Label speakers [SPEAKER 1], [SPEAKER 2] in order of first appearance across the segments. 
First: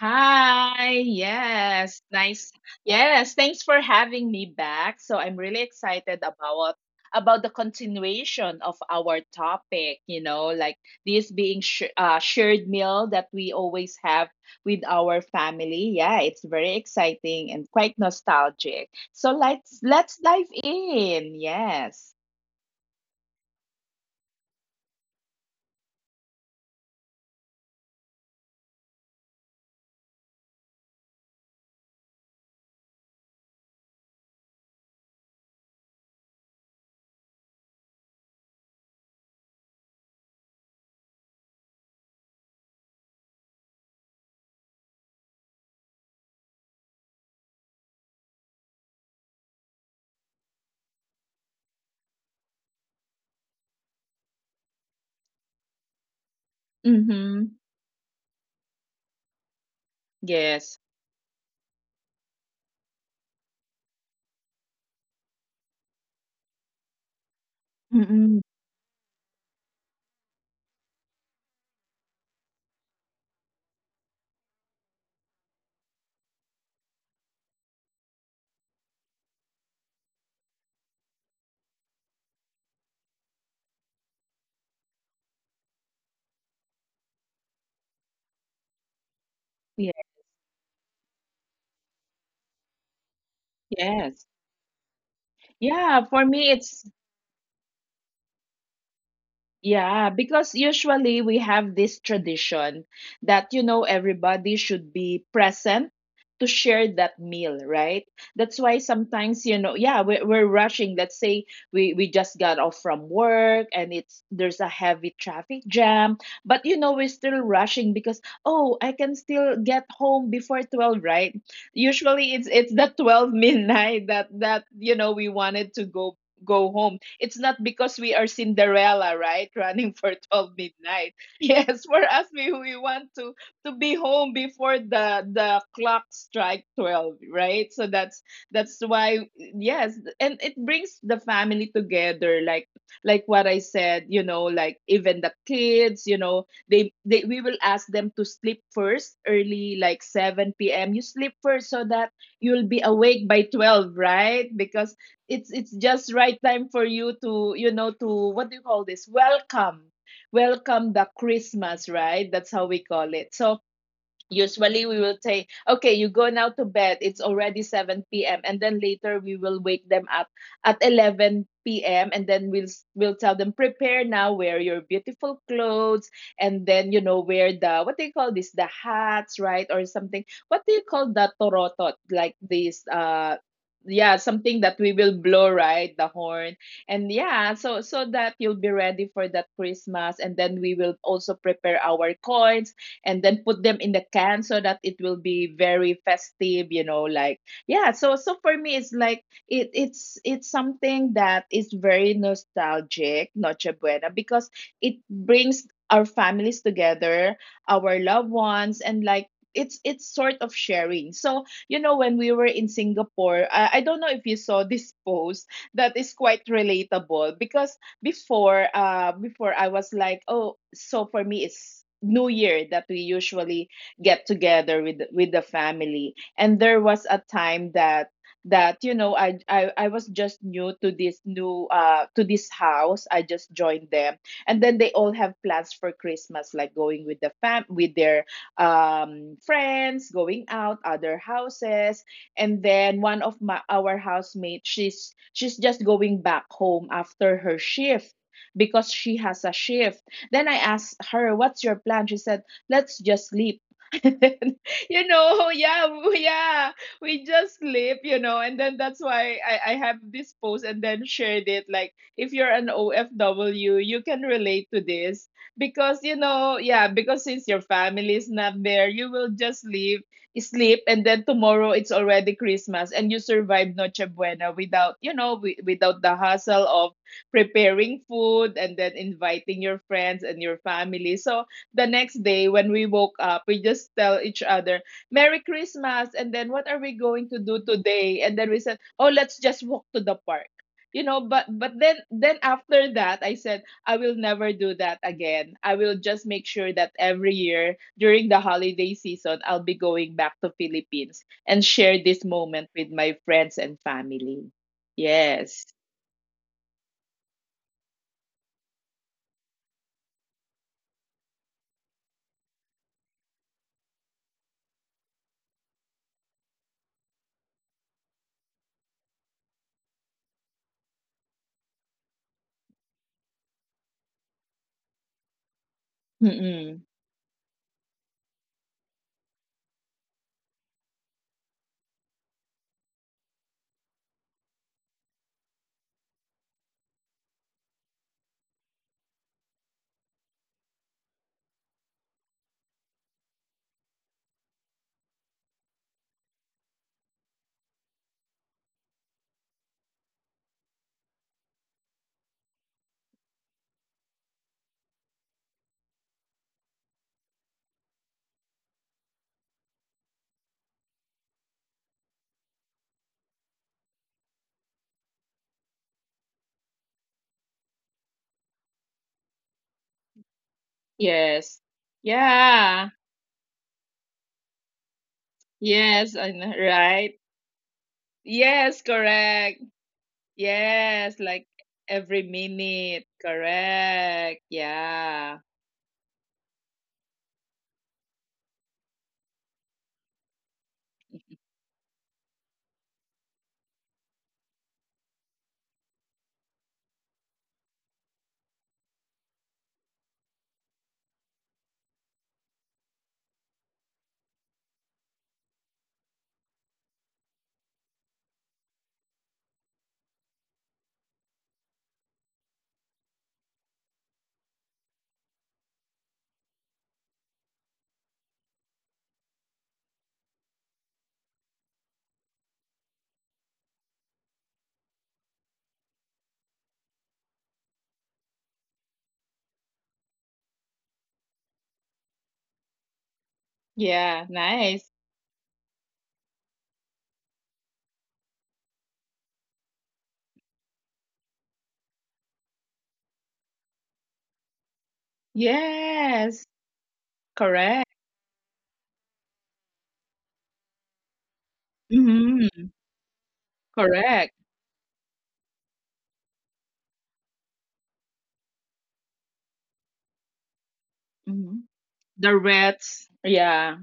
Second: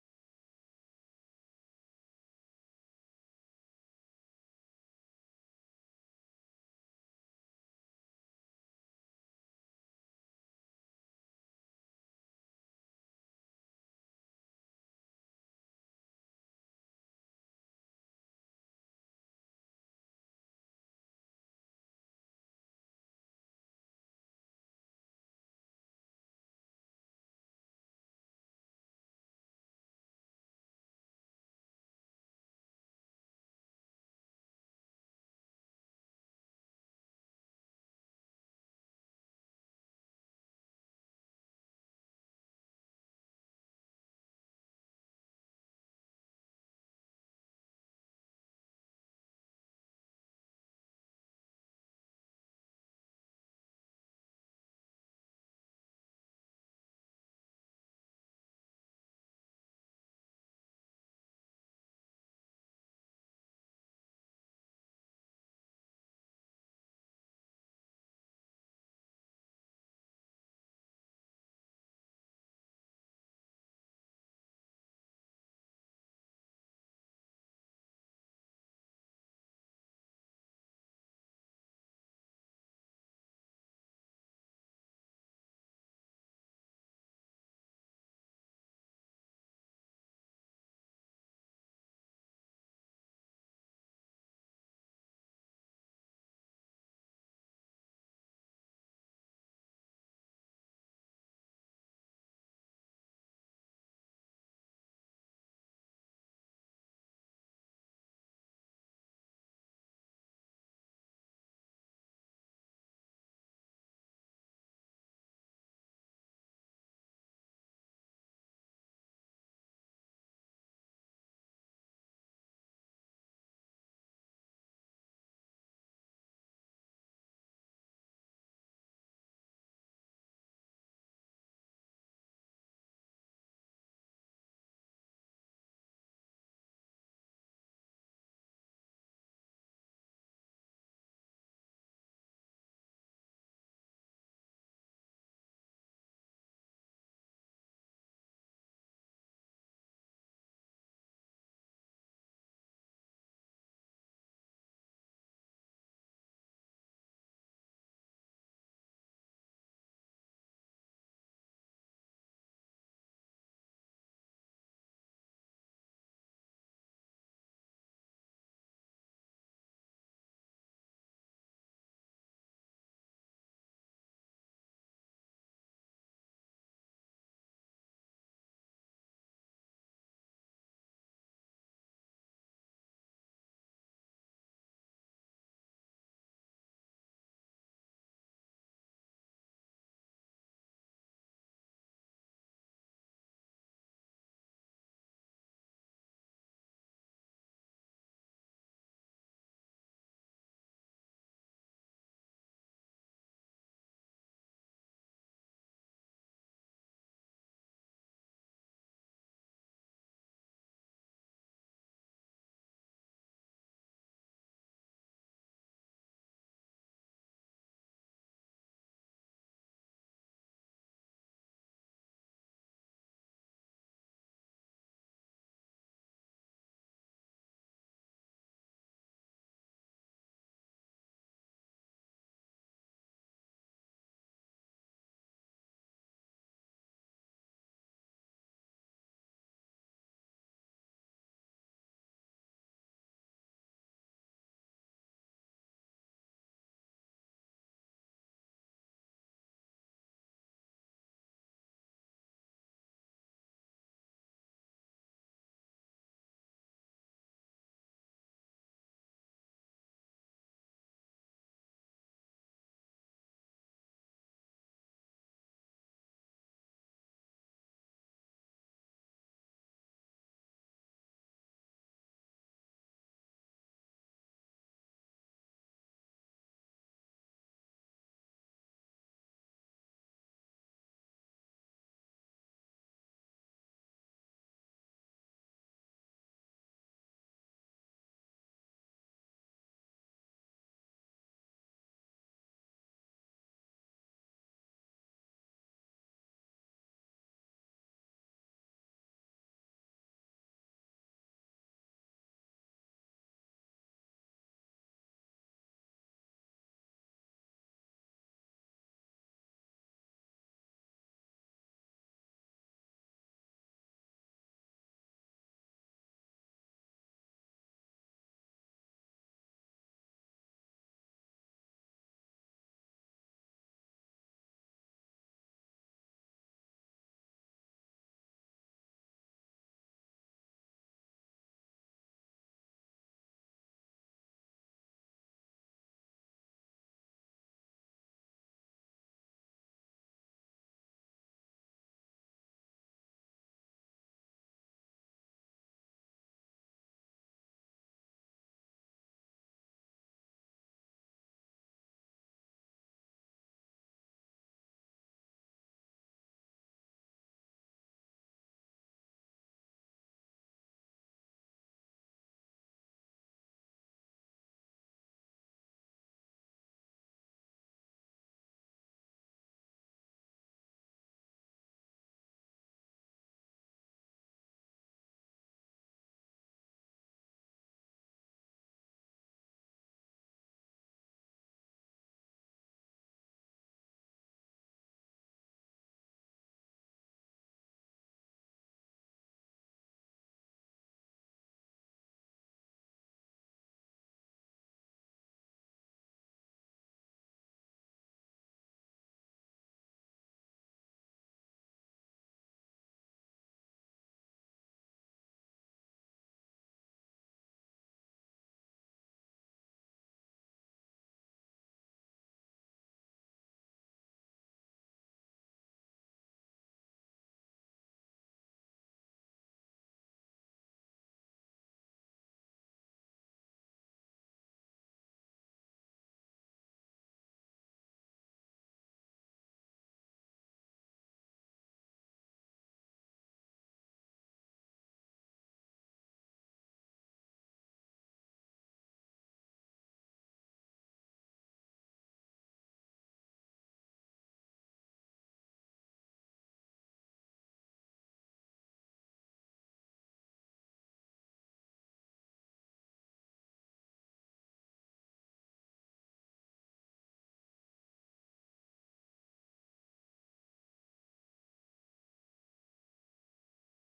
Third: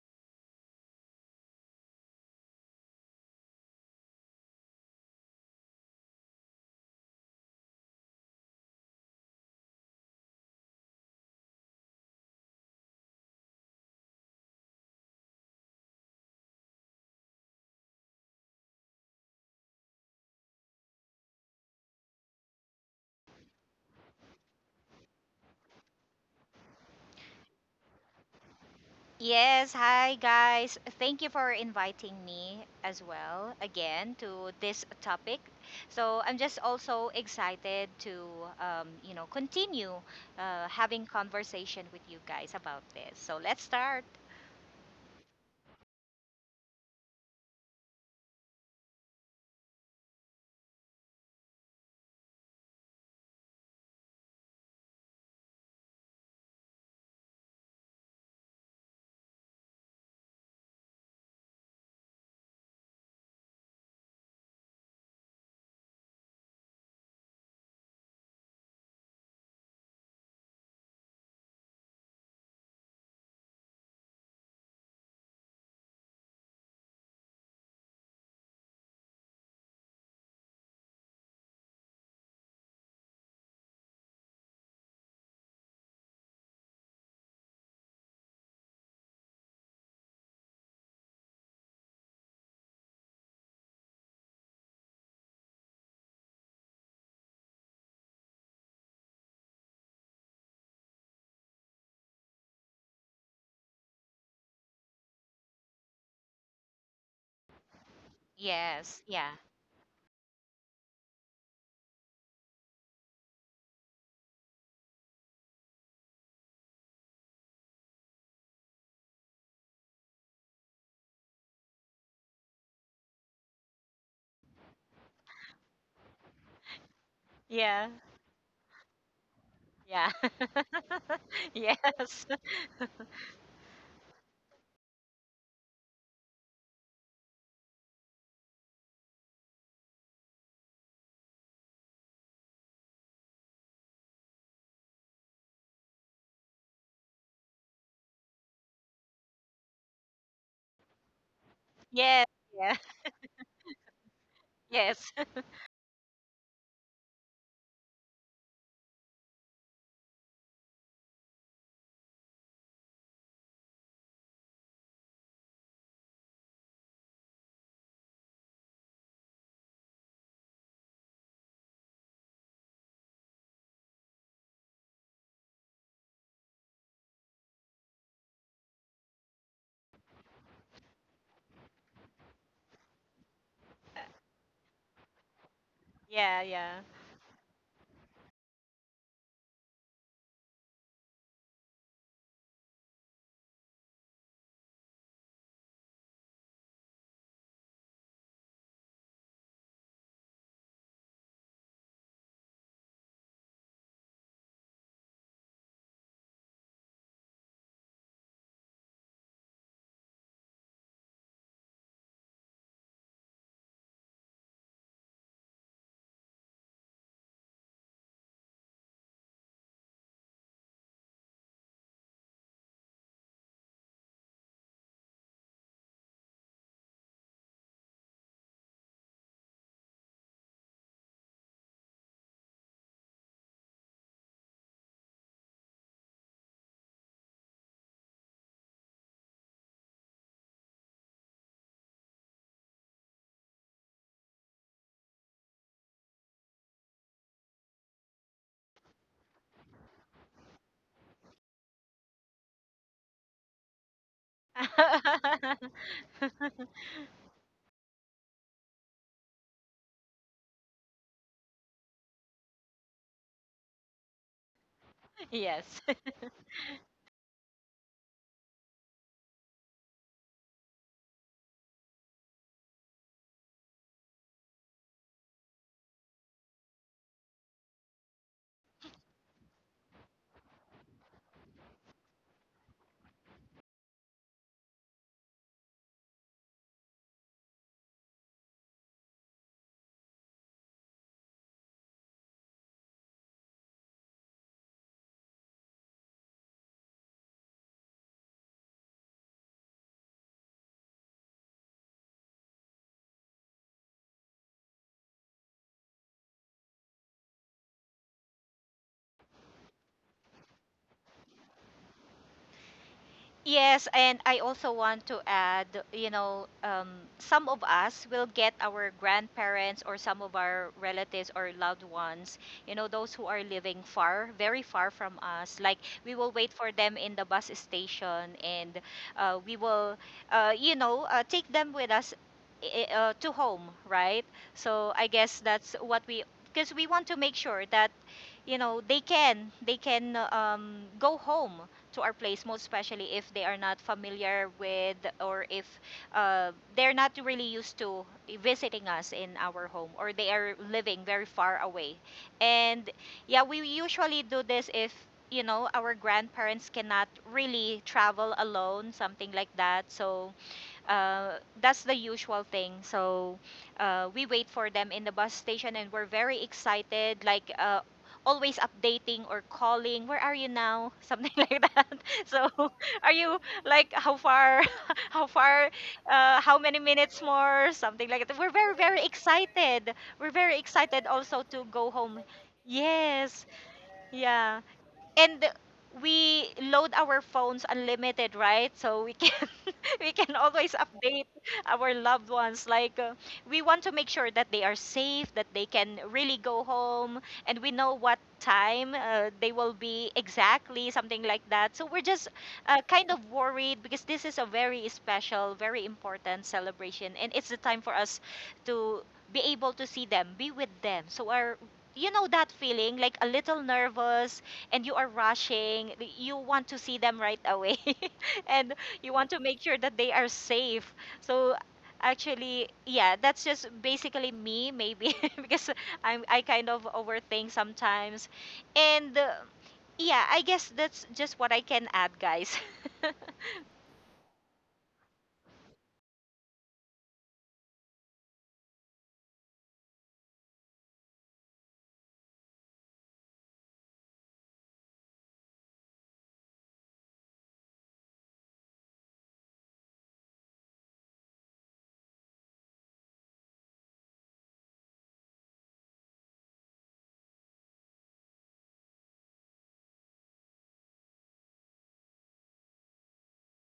[SPEAKER 1] Hi, yes, nice. Yes, thanks for having me back. So I'm really excited about the continuation of our topic, you know, like this being shared meal that we always have with our family. Yeah, it's very exciting and quite nostalgic. So let's dive in. Yes.
[SPEAKER 2] Yes, hi guys. Thank you for inviting me as well again to this topic. So I'm just also excited to you know continue having conversation with you guys about this. So let's start.
[SPEAKER 1] Mhm. Yes. Mm-mm. Yeah. Yes. Yeah, for me it's. Yeah, because usually we have this tradition that, you know, everybody should be present to share that meal, right? That's why
[SPEAKER 2] Yes. Yeah.
[SPEAKER 1] sometimes, you know, yeah, we're rushing. Let's say we just got off from work and it's there's a heavy traffic jam, but you know, we're still rushing because, oh, I can still get home before 12, right? Usually it's the 12 midnight that, you know, we wanted to go home. It's not
[SPEAKER 2] Yeah.
[SPEAKER 1] because we are Cinderella, right? Running for
[SPEAKER 2] Yeah.
[SPEAKER 1] 12 midnight. Yes, for us,
[SPEAKER 2] yes.
[SPEAKER 1] we want to be home before the clock strike 12, right? So that's why, yes. And it brings the family together, like what I said, you know, like even the kids, you know, we will ask them to sleep first early, like 7 p.m. You sleep first so that
[SPEAKER 2] Yes. Yeah.
[SPEAKER 1] you'll be awake by 12, right? Because
[SPEAKER 2] Yes.
[SPEAKER 1] it's just right time for you to, you know, to, what do you call this, welcome the Christmas, right? That's how we call it. So usually we will say, okay, you go now to bed, it's already 7 p.m. And then later we will wake them up at 11 p.m. And then we'll tell them, prepare now, wear your beautiful clothes, and then, you know, wear the, what do you call this, the hats, right? Or something, what do you call, the torotot, like this, yeah, something that we will blow, right, the
[SPEAKER 2] Yeah.
[SPEAKER 1] horn.
[SPEAKER 2] Yeah.
[SPEAKER 1] And yeah, so that you'll be ready for that Christmas. And then we will also prepare our coins and then put them in the can so that it will be very festive, you know, like, yeah. So for me it's like it's something that is very nostalgic, noche buena, because it brings our families together, our loved ones, and like, it's sort of sharing. So, you know, when we were in Singapore, I don't know if you saw this post that is quite relatable. Because before I was like, oh, so for me it's New Year that we usually get together with the family. And there was a time that you know, I was just new to this new to this house. I just joined them, and then they all have plans for Christmas, like going with the fam with their friends, going out other houses. And then one of my our housemates, she's just going back home after her shift, because she has a shift. Then I asked her, what's your plan? She said, let's just sleep. And then, you know, yeah, yeah, we just sleep, you know. And then that's why I have this post and then shared it, like if you're an OFW you can relate to this.
[SPEAKER 2] yes.
[SPEAKER 1] Because, you know, yeah, because since your family is not there, you will just leave sleep, and then tomorrow it's already Christmas and you survive Noche Buena without, you know, without the hassle of preparing food and then inviting your friends and your family. So the next day when we woke up, we just tell each other, Merry Christmas. And then, what are we going to do today? And then we said, oh, let's just walk to the park. You know, but then after that, I said I will never do that again. I will just make sure that every year during the holiday season, I'll be going back to Philippines and share this moment with my friends and family. Yes.
[SPEAKER 2] Yes, and I also want to add, you know, some of us will get our grandparents or some of our relatives or loved ones, you know, those who are living far, very far from us. Like we will wait
[SPEAKER 1] Mm-mm.
[SPEAKER 2] for them in the bus station, and we will, you know, take them with us to home, right? So I guess that's what we, because we want to make sure that you know they can go home to our place, most especially if they are not familiar with, or if uh, they're not really used to visiting us in our home, or they are living very far away. And yeah, we usually do this if, you know, our grandparents cannot really travel alone, something like that. So that's the usual thing. So we wait for them in the bus station and we're very excited, like always updating or calling, "Where are you now?" Something
[SPEAKER 1] Yes.
[SPEAKER 2] like that. So
[SPEAKER 1] Yeah.
[SPEAKER 2] are you like how far? How far?
[SPEAKER 1] Yes. And
[SPEAKER 2] How many
[SPEAKER 1] right.
[SPEAKER 2] minutes more? Something like that. We're
[SPEAKER 1] Yes.
[SPEAKER 2] very, very
[SPEAKER 1] Correct.
[SPEAKER 2] excited. We're very
[SPEAKER 1] Yes.
[SPEAKER 2] excited
[SPEAKER 1] Like
[SPEAKER 2] also to go
[SPEAKER 1] every
[SPEAKER 2] home.
[SPEAKER 1] minute.
[SPEAKER 2] Yes,
[SPEAKER 1] Correct.
[SPEAKER 2] yeah.
[SPEAKER 1] Yeah.
[SPEAKER 2] And we load our phones unlimited, right? So we can we can always update our loved ones, like we want to make sure that they are safe, that they can really go home, and we know what time they will be exactly, something like that. So we're just kind of worried because this is a very special, very important celebration, and it's the time for us to be able to see them, be with them. So our, you know, that feeling, like a little nervous, and you are rushing, you want to see them right away and you want to make sure that they are safe. So actually, yeah, that's just basically me maybe because I kind of overthink sometimes, and yeah, I guess that's just what I can add, guys.
[SPEAKER 1] Yeah. Nice. Yes. Correct. Mm-hmm. Correct. Hmm. The reds. Yeah.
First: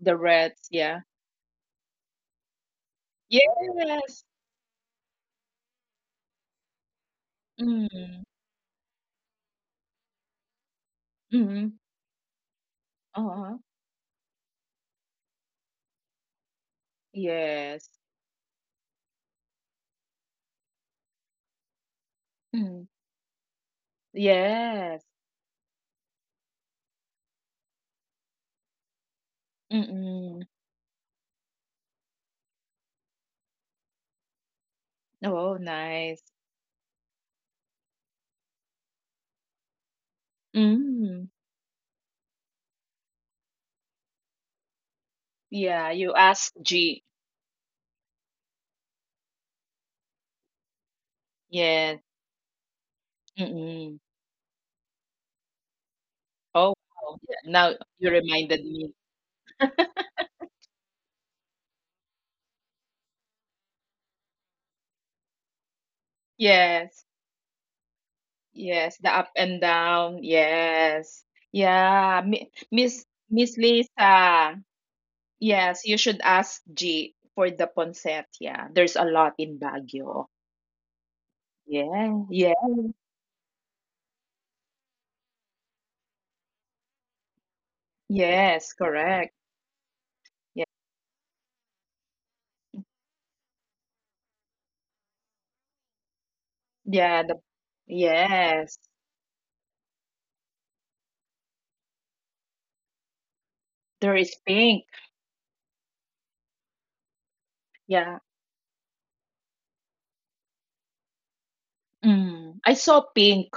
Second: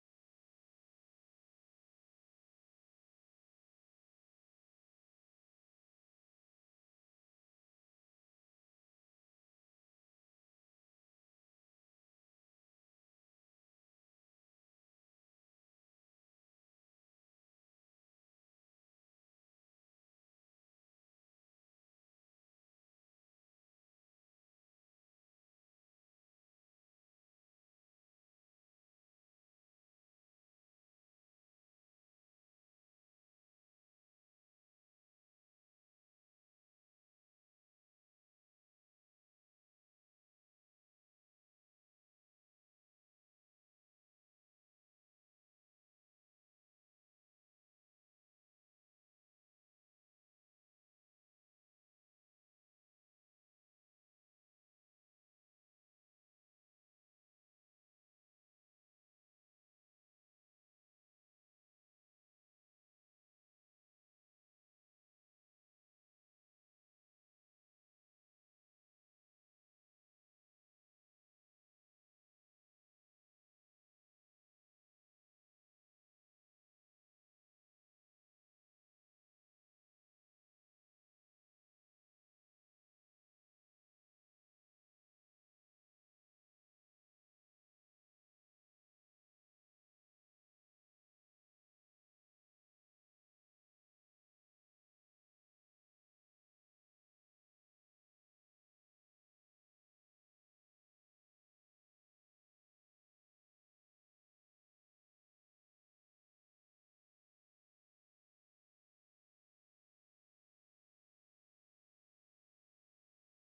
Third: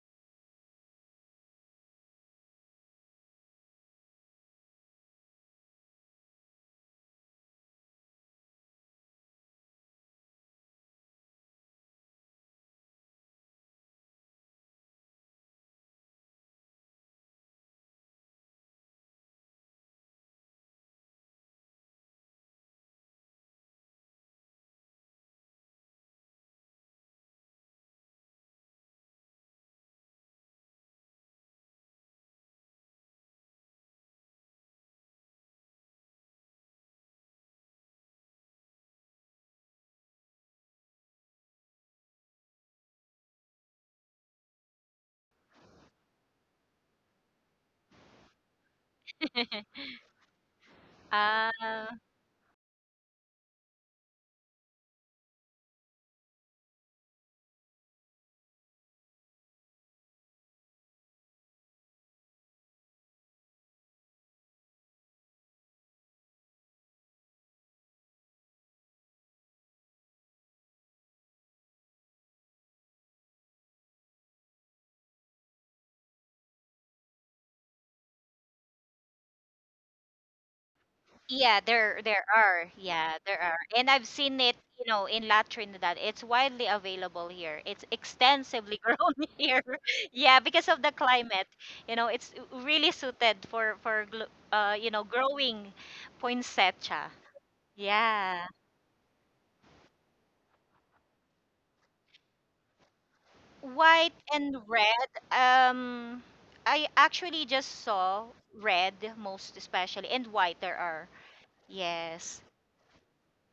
[SPEAKER 1] The reds. Yeah. Yes. Mm, mm, oo. Yes. Mm, yes. Mm. Oh, nice. Mm. Yeah, you asked G. Yes.
[SPEAKER 2] um
[SPEAKER 1] Mm. Oh, wow. Yeah, now you reminded me. Yes. Yes, the up and down. Yes. Yeah, Miss Lisa. Yes, you should ask G for the ponset. Yeah, there's a lot in Baguio.
[SPEAKER 2] Yeah, there
[SPEAKER 1] Yeah.
[SPEAKER 2] there
[SPEAKER 1] Yeah.
[SPEAKER 2] are. Yeah, there are. And I've seen it, you know, in La Trinidad. It's widely available here. It's
[SPEAKER 1] Yes,
[SPEAKER 2] extensively grown
[SPEAKER 1] correct.
[SPEAKER 2] here. Yeah,
[SPEAKER 1] Yeah.
[SPEAKER 2] because of the climate. You know, it's really suited for for you know, growing poinsettia.
[SPEAKER 1] Yeah, the,
[SPEAKER 2] Yeah.
[SPEAKER 1] yes. There
[SPEAKER 2] White
[SPEAKER 1] is
[SPEAKER 2] and
[SPEAKER 1] pink.
[SPEAKER 2] red. Um, I actually just
[SPEAKER 1] Yeah.
[SPEAKER 2] saw red most especially, and white there are. Yes.
[SPEAKER 1] Mm. I saw pink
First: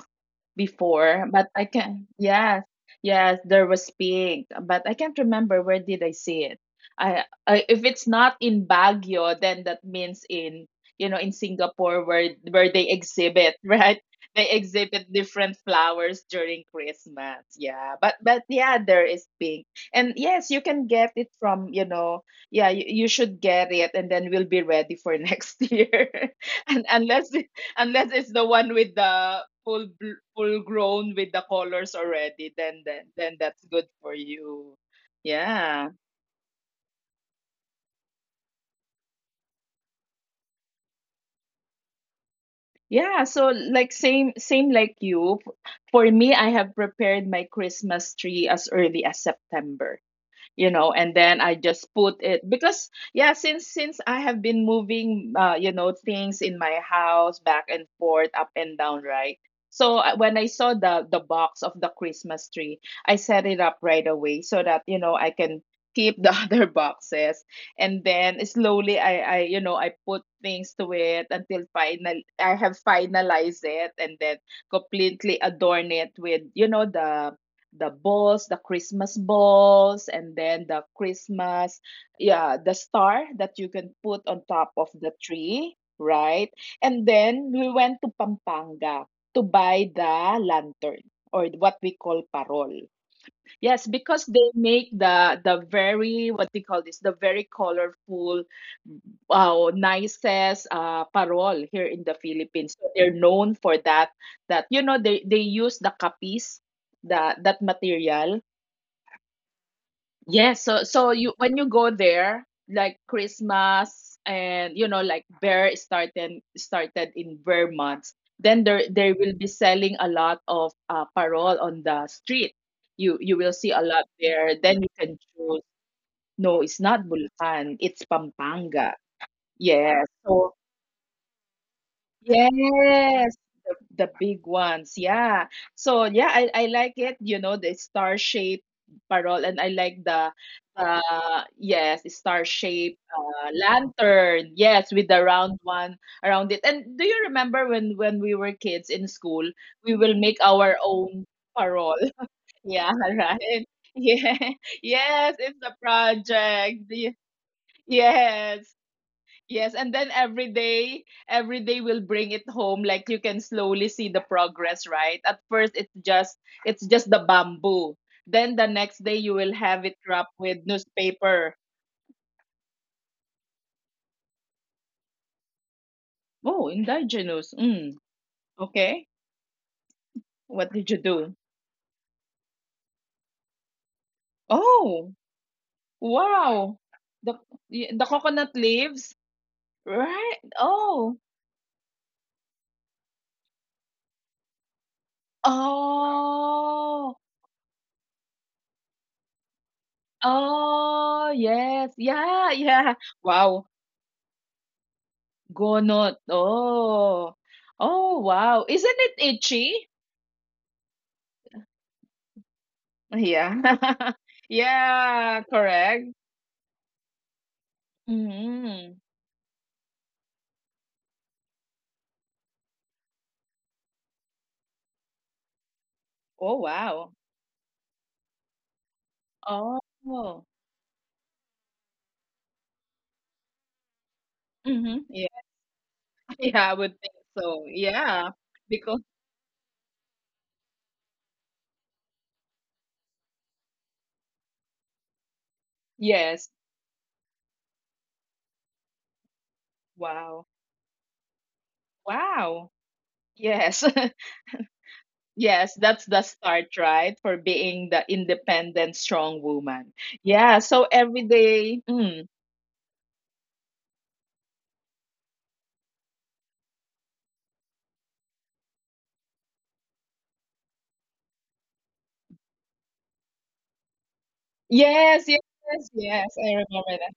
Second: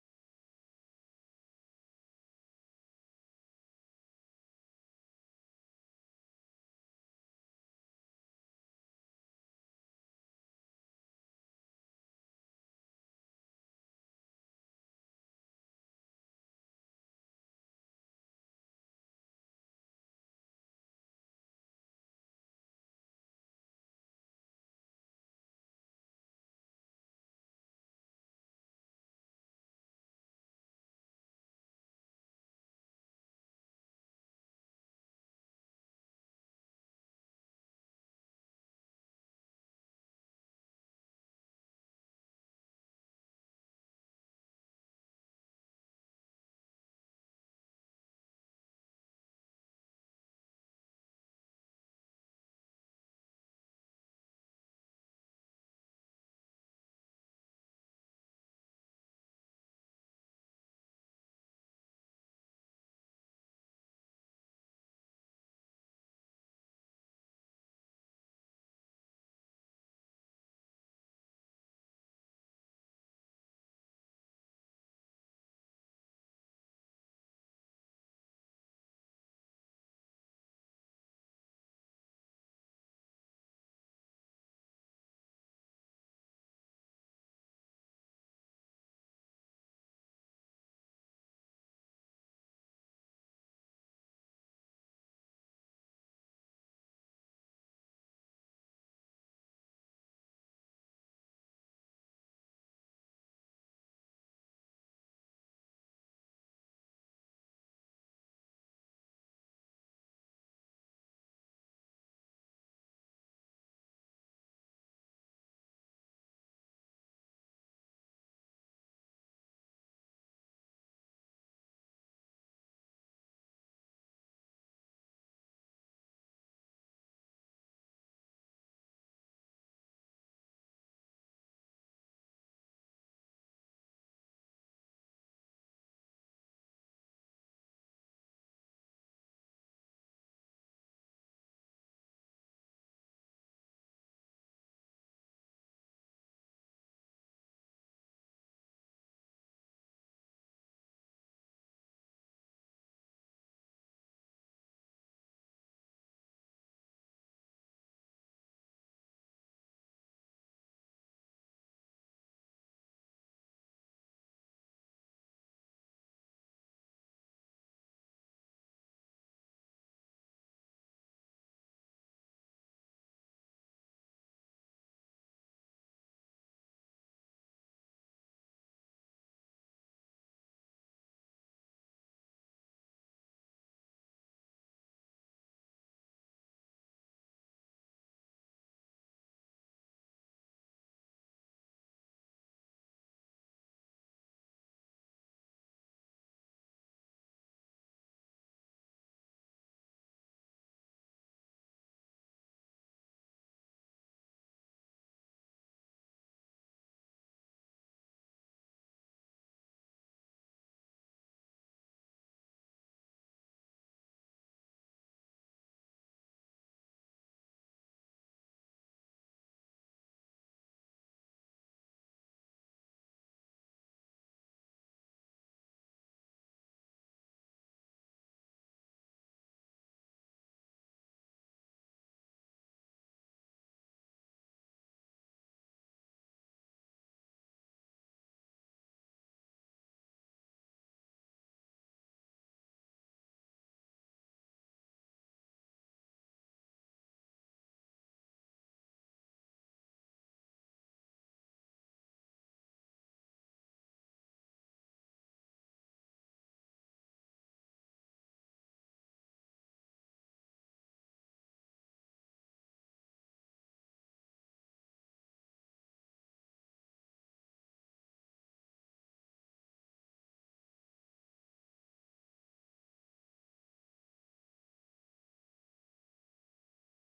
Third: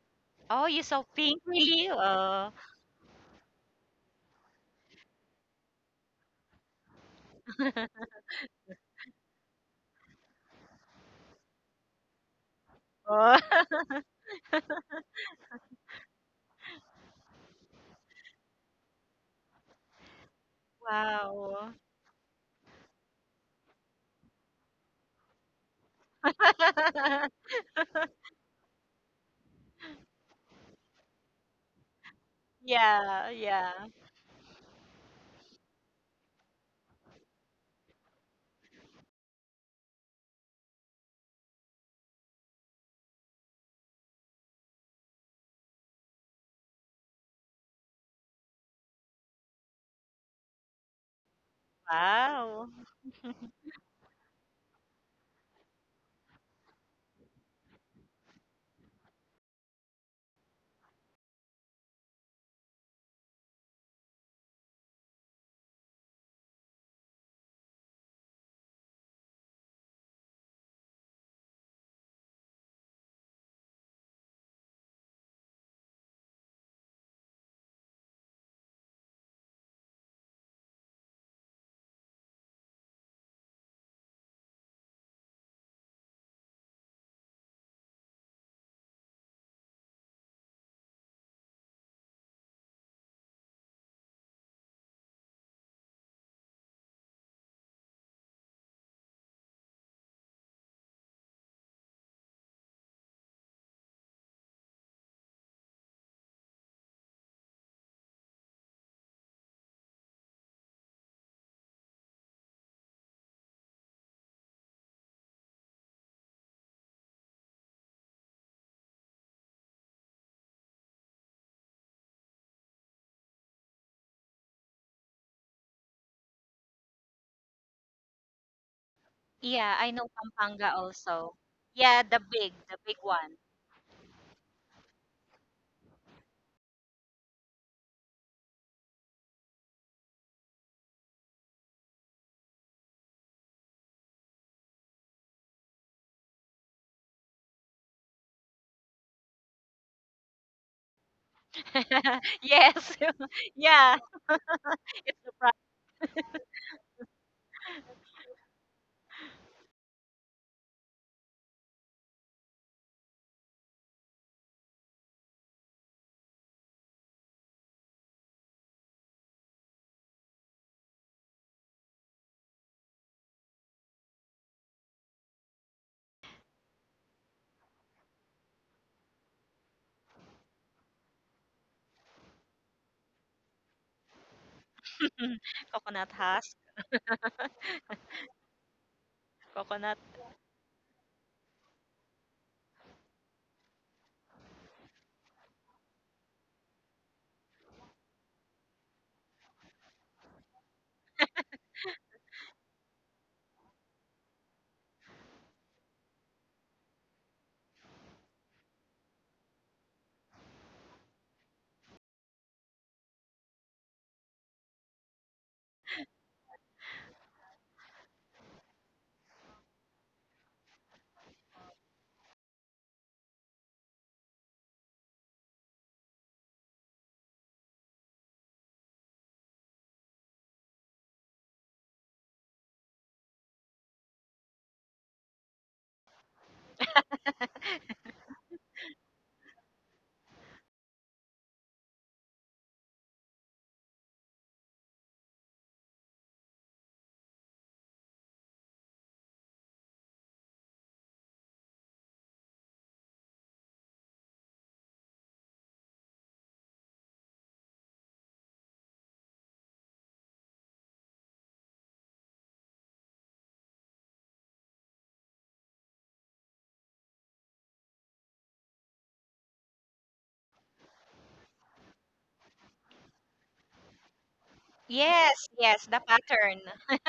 [SPEAKER 2] Oh, you saw
[SPEAKER 1] before,
[SPEAKER 2] pink
[SPEAKER 1] but I
[SPEAKER 2] really?
[SPEAKER 1] can,
[SPEAKER 2] Oh.
[SPEAKER 1] yes, yes, there was pig, but I can't remember where did I see it. I If it's not in Baguio, then that means in, you know, in Singapore where they
[SPEAKER 2] Oh.
[SPEAKER 1] exhibit right. They exhibit different flowers during Christmas. Yeah, but yeah, there is pink, and yes, you can get it from,
[SPEAKER 2] Wow.
[SPEAKER 1] you know. Yeah, you should get it, and then we'll be ready for next year, and unless. Unless it's the one with the full grown with the colors already, then then
[SPEAKER 2] Yeah,
[SPEAKER 1] then that's good
[SPEAKER 2] yeah.
[SPEAKER 1] for you. Yeah. Yeah, so like same like you. For me, I have prepared my Christmas tree as early as September. You know, and then I just put it,
[SPEAKER 2] Wow.
[SPEAKER 1] because yeah, since I have been moving you know, things in my house back and forth, up and down, right? So when I saw the box of the Christmas tree, I set it up right away so that, you know, I can keep the other boxes. And then slowly I, you know, I put things to it until final I have finalized it, and then completely adorn it with, you know, the, balls, the Christmas balls, and then the Christmas, yeah, the star that you can put on top of the tree, right? And then we went to Pampanga to buy the lantern, or what we call parol. Yes, because they make the very, what they call this, the very colorful, wow, nicest parol here in the Philippines. So they're known for that. That, you know, they use the kapis, the, that material. Yes, so so you, when you go there, like Christmas, and you know, like Bear, started in Vermont, then there they will be selling a lot of parol on the street. You will see a lot there. Then you can choose. No, it's not Bulacan. It's Pampanga.
[SPEAKER 2] Yeah, I
[SPEAKER 1] Yes.
[SPEAKER 2] know
[SPEAKER 1] So,
[SPEAKER 2] Pampanga also. Yeah, the big
[SPEAKER 1] yes,
[SPEAKER 2] one.
[SPEAKER 1] the, the big ones. Yeah. So yeah, I like it, you know, the star shape parol, and I like the, uh, yes, star shape lantern. Yes, with the round one around it. And do you remember when we were kids in school, we will make our own parol? Yeah,
[SPEAKER 2] Yes.
[SPEAKER 1] right.
[SPEAKER 2] Yeah.
[SPEAKER 1] Yeah. Yes, it's the project. Yes. Yes, and then every day will bring it home. Like you can slowly see the progress, right? At first, it's just the bamboo. Then the next day, you will have it wrapped with newspaper. Oh, indigenous. Mm, okay. What did you do? Oh,
[SPEAKER 2] Coconut husk.
[SPEAKER 1] wow. The the coconut leaves,
[SPEAKER 2] Coconut.
[SPEAKER 1] right? Oh, oh, oh. Yes, yeah, yeah. Wow. Gonot. Oh. Oh, wow. Isn't it itchy? Yeah. yeah, correct. Hmm. Oh, wow. Oh. Hmm. Yeah. Yeah, I would think so. Yeah. Because, yes. Wow. Wow. Yes. yes, that's the start, right? For being the independent, strong woman. Yeah. So every day. Mm. Yes, yes,
[SPEAKER 2] Yes,
[SPEAKER 1] yes.
[SPEAKER 2] yes, the
[SPEAKER 1] Yes, I
[SPEAKER 2] pattern.
[SPEAKER 1] remember.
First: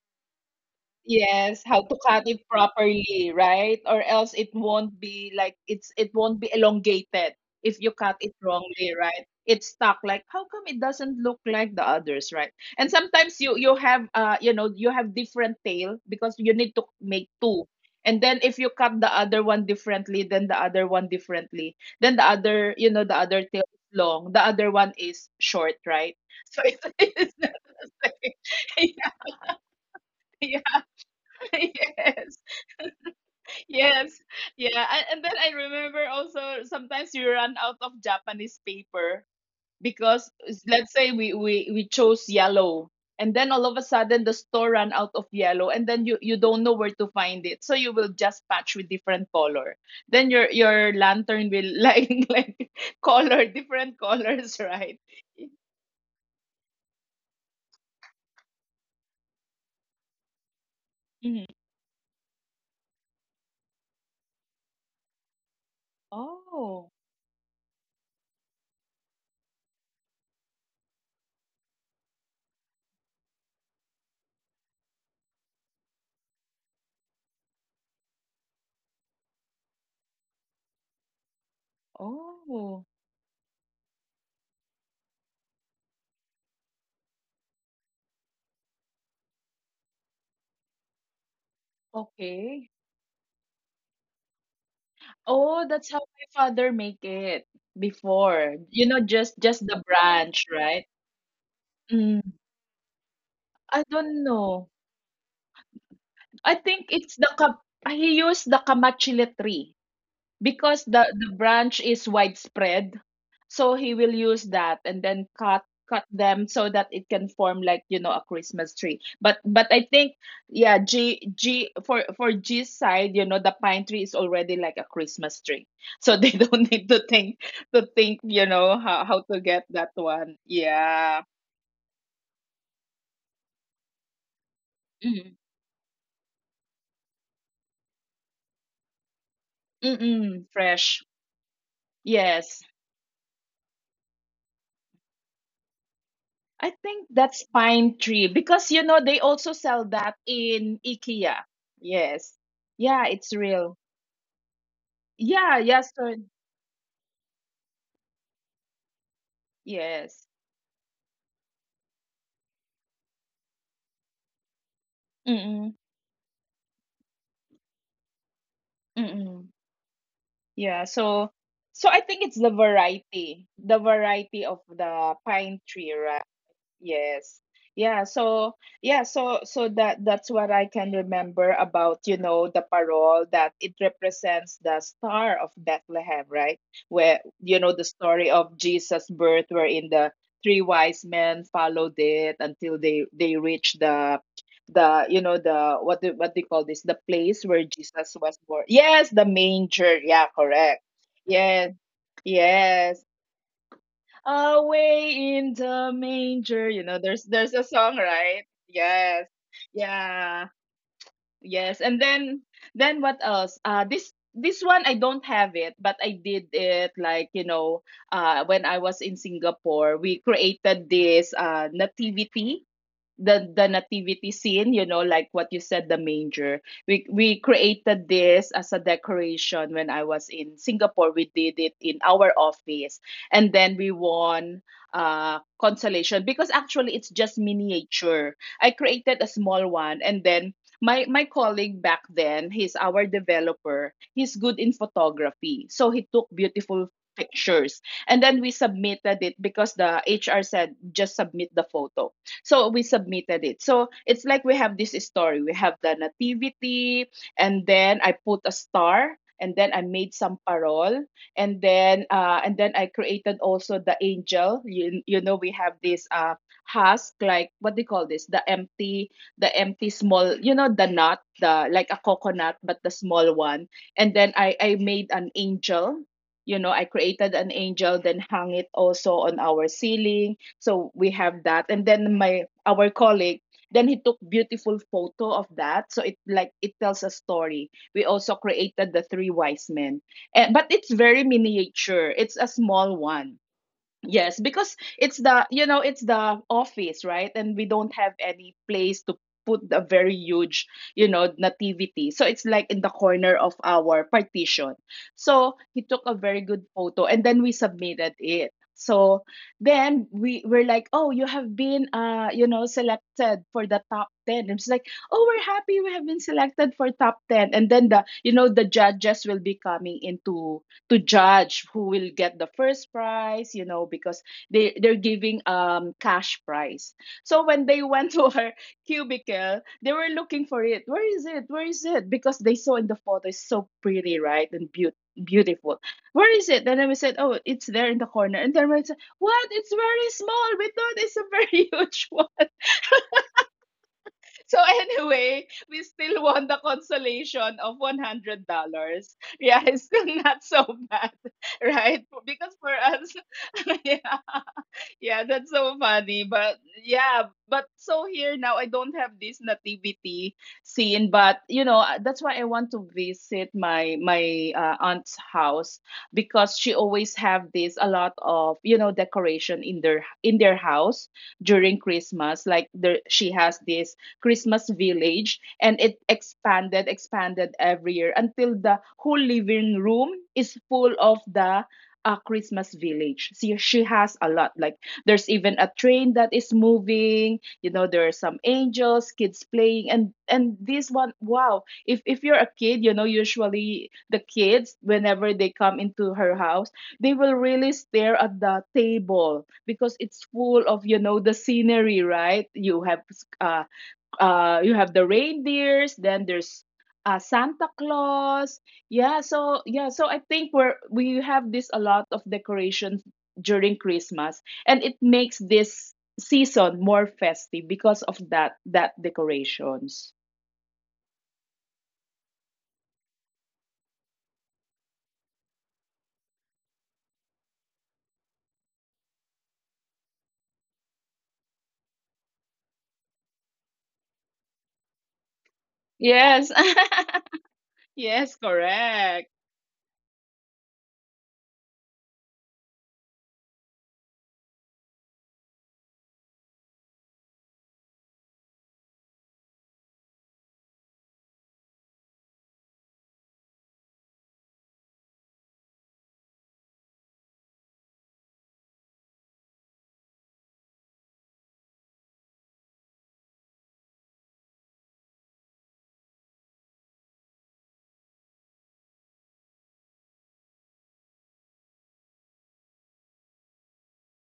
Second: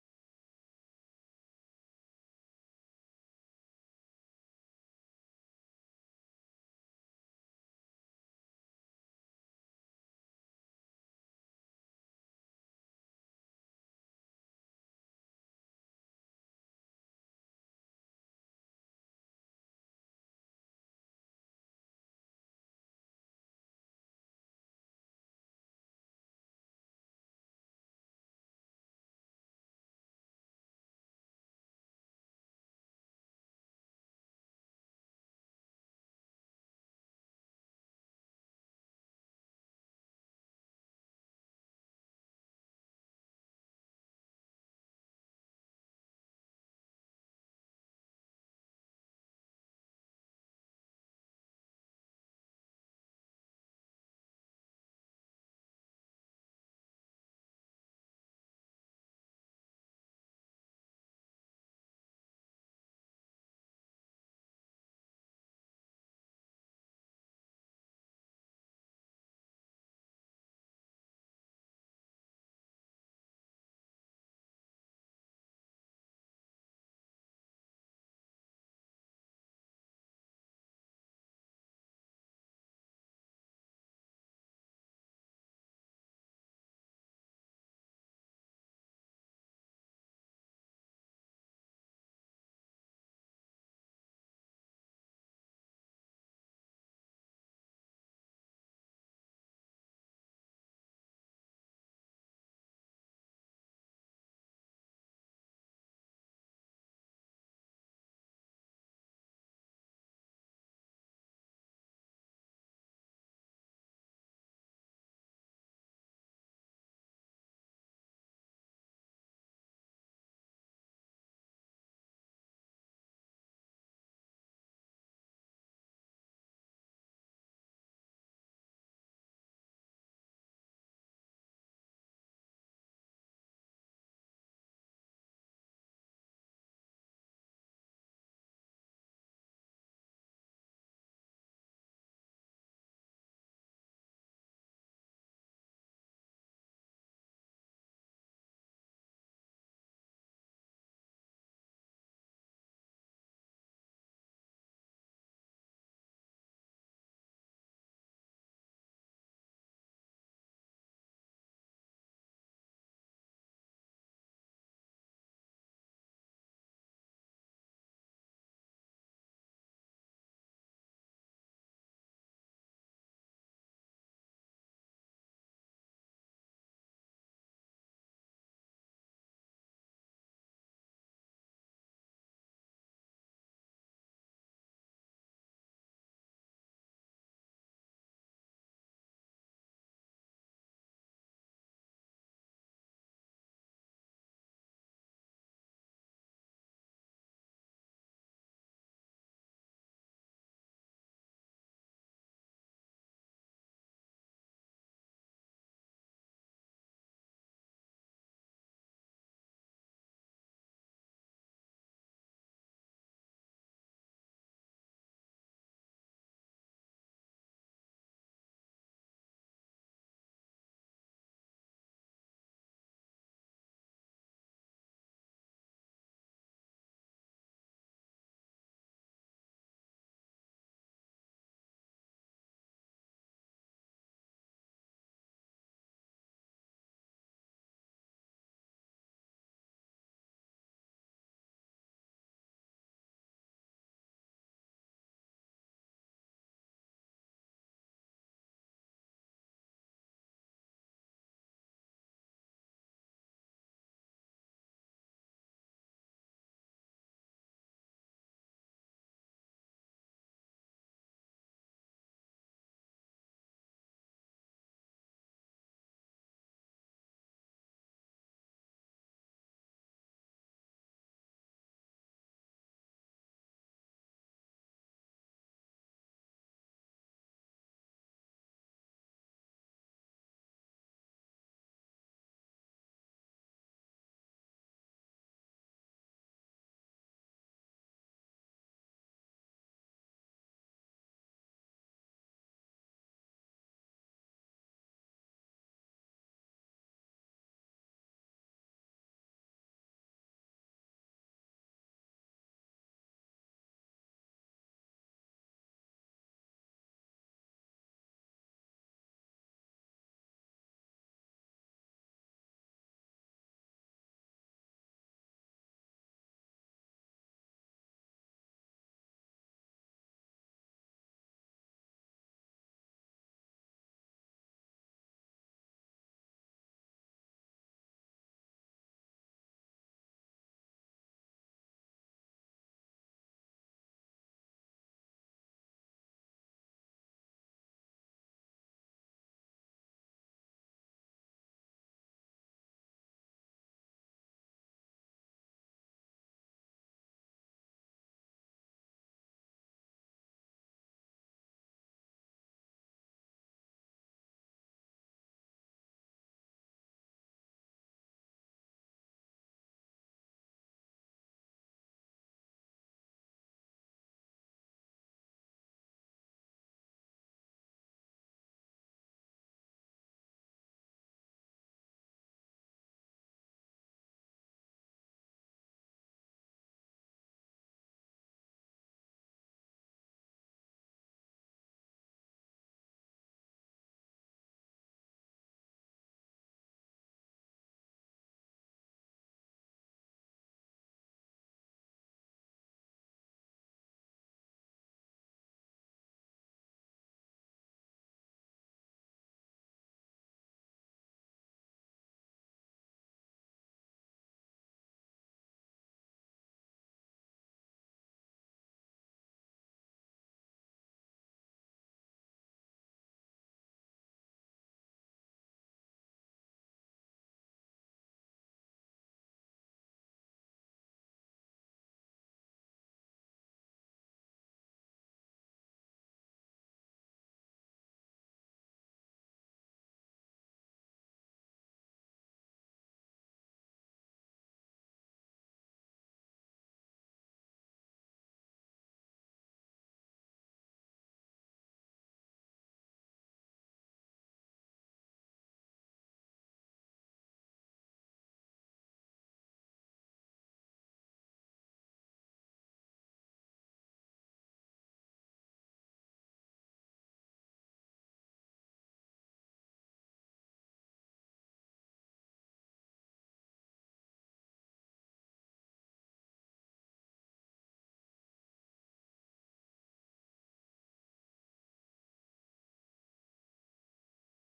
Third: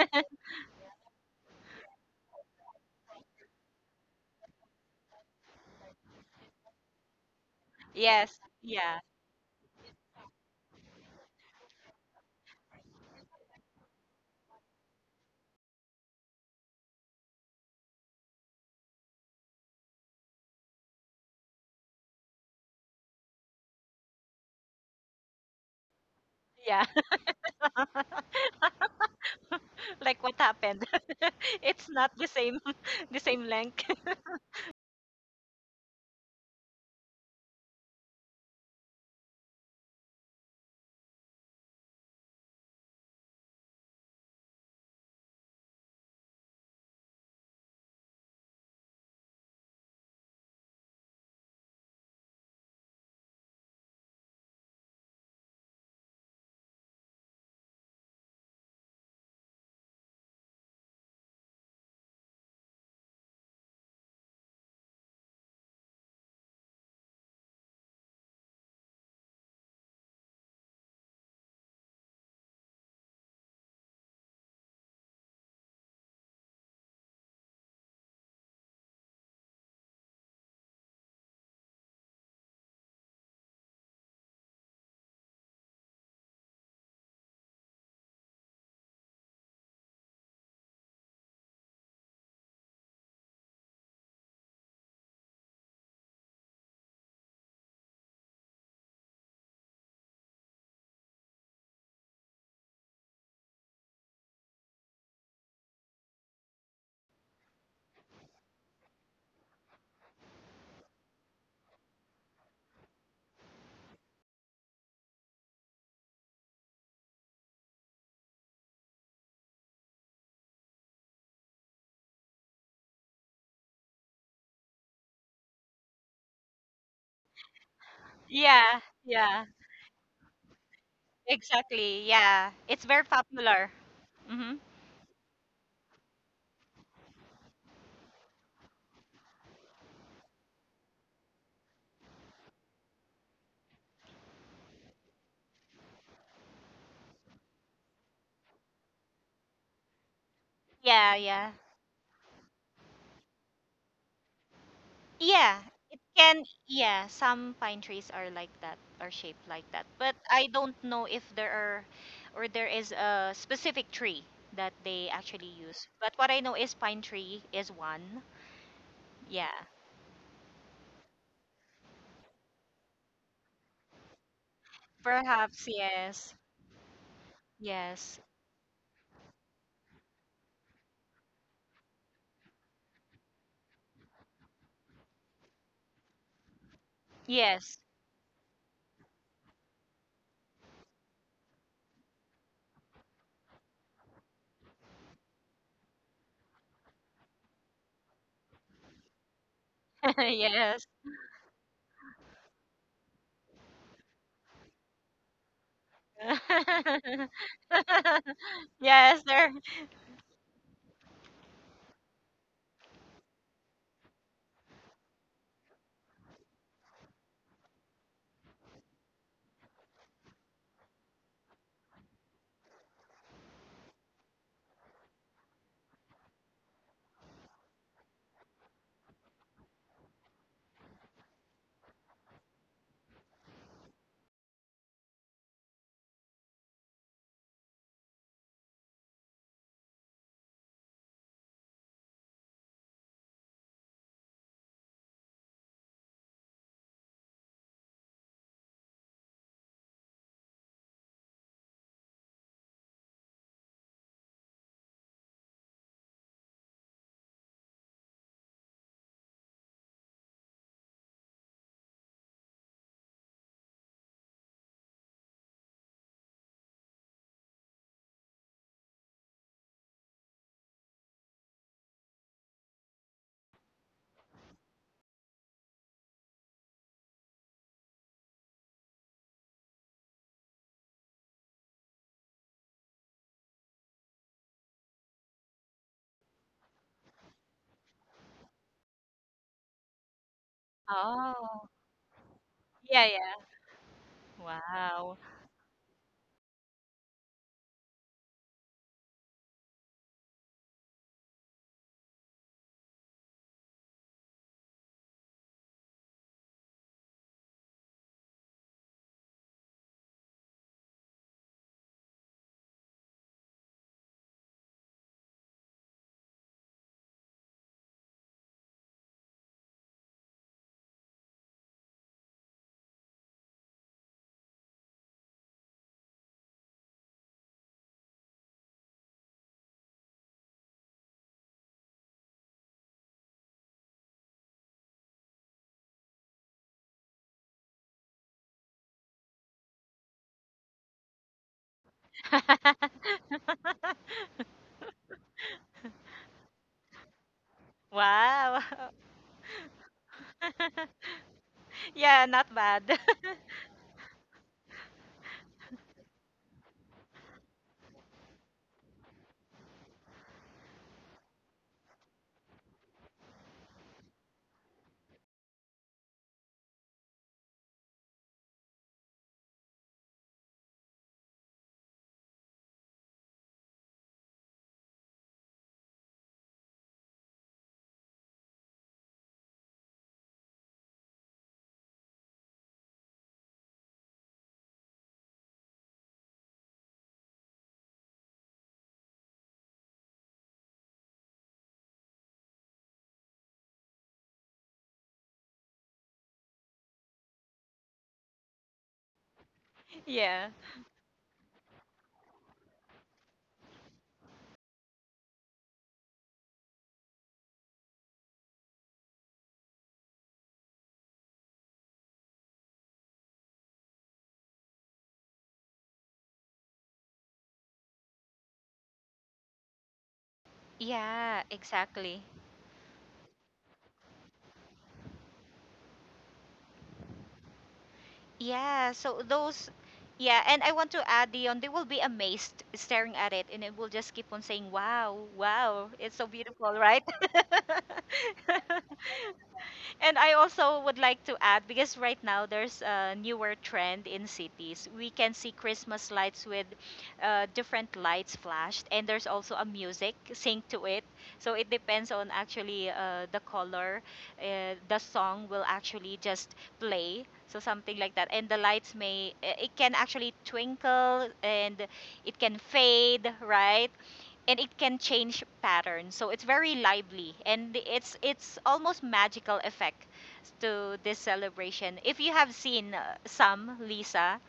[SPEAKER 1] Yes, how to cut it properly, right? Or else it won't be like, it won't be elongated if you cut it
[SPEAKER 2] Yes.
[SPEAKER 1] wrongly,
[SPEAKER 2] Yeah.
[SPEAKER 1] right? It's stuck, like how come it doesn't look like the others, right? And sometimes you have, uh, you know, you have different tail because you need to make two. And then if you cut the other one differently, then the other one differently, then the other, you know, the other tail is long, the other one is short, right? So it's,
[SPEAKER 2] Yeah.
[SPEAKER 1] it's not like, yeah,
[SPEAKER 2] Like what
[SPEAKER 1] yeah,
[SPEAKER 2] happened? It's not the
[SPEAKER 1] yes.
[SPEAKER 2] same the same length.
[SPEAKER 1] Yes. Yeah. And then I remember also sometimes you run out of Japanese paper because, let's say we chose yellow, and then all of a sudden the store ran out of yellow and then you don't know where to find it. So you will just patch with different color. Then your lantern will like color different colors, right? Mhm. Oh. Oh. Okay. Oh, that's how my father make it before. You know, just the branch, right? Mm. I don't know. I think it's the ka, he used the kamachile tree. Because the branch is widespread, so he will use that and then cut them so that it can form like, you know, a Christmas tree. But I think, yeah, g g for G's side, you know, the pine tree is already like a Christmas tree, so they don't need to think to think, you know,
[SPEAKER 2] Yeah.
[SPEAKER 1] how to
[SPEAKER 2] Yeah.
[SPEAKER 1] get that one. Yeah.
[SPEAKER 2] Exactly. Yeah. It's very popular. Mm-hmm.
[SPEAKER 1] Mm-hmm. Mm-mm. Fresh. Yes. I think that's pine tree because, you know, they also sell that in
[SPEAKER 2] Yeah,
[SPEAKER 1] IKEA.
[SPEAKER 2] yeah.
[SPEAKER 1] Yes. Yeah, it's real. Yeah,
[SPEAKER 2] Yeah,
[SPEAKER 1] yeah,
[SPEAKER 2] it
[SPEAKER 1] so
[SPEAKER 2] can. Yeah, some pine trees are like that, are shaped like that. But
[SPEAKER 1] yes.
[SPEAKER 2] I don't know if there are, or there is a specific tree that they actually
[SPEAKER 1] Mm-mm,
[SPEAKER 2] use. But what I know is pine tree is one.
[SPEAKER 1] mm-mm.
[SPEAKER 2] Yeah,
[SPEAKER 1] Yeah, so so I think it's the variety of the pine
[SPEAKER 2] perhaps
[SPEAKER 1] tree, right?
[SPEAKER 2] yes,
[SPEAKER 1] Yes. Yeah,
[SPEAKER 2] yes,
[SPEAKER 1] so yeah, so so that's what I can remember about, you know, the parole, that it represents the star of Bethlehem, right? Where, you know, the
[SPEAKER 2] yes,
[SPEAKER 1] story of Jesus' birth, wherein the three wise men followed it until they reached the, you know, the what they call this? The place where Jesus was born. Yes, the manger. Yeah, correct.
[SPEAKER 2] yes,
[SPEAKER 1] Yes. Yes. Away in the manger, you know, there's a song, right? Yes.
[SPEAKER 2] yes. There.
[SPEAKER 1] Yeah. Yes. And then what else? This one I don't have it, but I did it like, you know, when I was in Singapore, we created this nativity, the nativity scene, you know, like what you said, the manger. We created this as a decoration when I was in Singapore. We did it in our office, and then we won consolation because actually it's just miniature. I created a small one, and then my colleague back then, he's our developer, he's good in photography, so he took beautiful pictures. And then we submitted it because the HR said just submit the photo. So we submitted it. So it's like we have this story. We have the nativity, and then I put a star, and then I made some parol, and then and then I created also the angel. You know, we have this husk, like what do you call this? The empty, the empty small, you know, the nut, the like a coconut, but the small one. And then I made an angel, you know, I created an angel, then hung it also on our ceiling, so we have that. And then my our colleague, then he took beautiful photo of that, so it like it tells a story. We also created the three wise men. Eh, but it's very
[SPEAKER 2] Oh,
[SPEAKER 1] miniature, it's a small
[SPEAKER 2] yeah,
[SPEAKER 1] one.
[SPEAKER 2] yeah.
[SPEAKER 1] Yes, because it's the,
[SPEAKER 2] Wow.
[SPEAKER 1] you know, it's the office, right? And we don't have any place to put a very huge, you know, nativity. So it's like in the corner of our partition. So he took a very good photo and then we submitted it. So then we were like, oh, you have been, you know, selected for the top 10. And it's like, oh, we're happy we have been selected for top 10. And then the, you know, the judges will be coming into to judge who will get the first prize, you know, because they're giving cash prize. So when they went to her cubicle, they were looking for it. Where is it? Where is it? Because they saw in the photo it's so pretty, right, and beautiful. Where is it? And then we said, oh, it's there in the corner. And then we said, what, it's very small. We thought it's a very huge one. So anyway, we still won the consolation of
[SPEAKER 2] Wow.
[SPEAKER 1] $100. Yeah, it's still not so bad, right? Because
[SPEAKER 2] Yeah,
[SPEAKER 1] for
[SPEAKER 2] not
[SPEAKER 1] us,
[SPEAKER 2] bad.
[SPEAKER 1] yeah, yeah, that's so funny. But yeah, but so here now I don't have this nativity scene. But, you know, that's why I want to visit my aunt's house because she always have this a lot of, you know, decoration in their, in their house during Christmas. Like there, she has this Christmas village, and it expanded every year until the whole living room is full of the, a Christmas village. See, she has a lot, like there's even a train that is moving. You know, there are some angels, kids playing, and this one, wow! If you're a kid, you know, usually the kids, whenever they come into her house, they will really stare at the table because it's full
[SPEAKER 2] Yeah.
[SPEAKER 1] of, you know, the scenery, right? Uh, you have the reindeers, then there's Santa Claus. Yeah, so yeah, so I think we're, we have this a lot of decorations during Christmas, and it makes this season more festive because of that decorations.
[SPEAKER 2] Yeah, exactly. Yeah, so those, yeah, and I want to add, Dion, they will be amazed staring at it, and it will just keep on saying, "Wow, wow, it's so
[SPEAKER 1] Yes.
[SPEAKER 2] beautiful, right?"
[SPEAKER 1] Yes, correct.
[SPEAKER 2] And I also would like to add because right now there's a newer trend in cities. We can see Christmas lights with different lights flashed, and there's also a music synced to it. So it depends on actually the color. The song will actually just play. So something like that, and the lights may it can actually twinkle, and it can fade, right? And it can change patterns. So it's very lively, and it's almost magical effect to this celebration. If you have seen some, Lisa,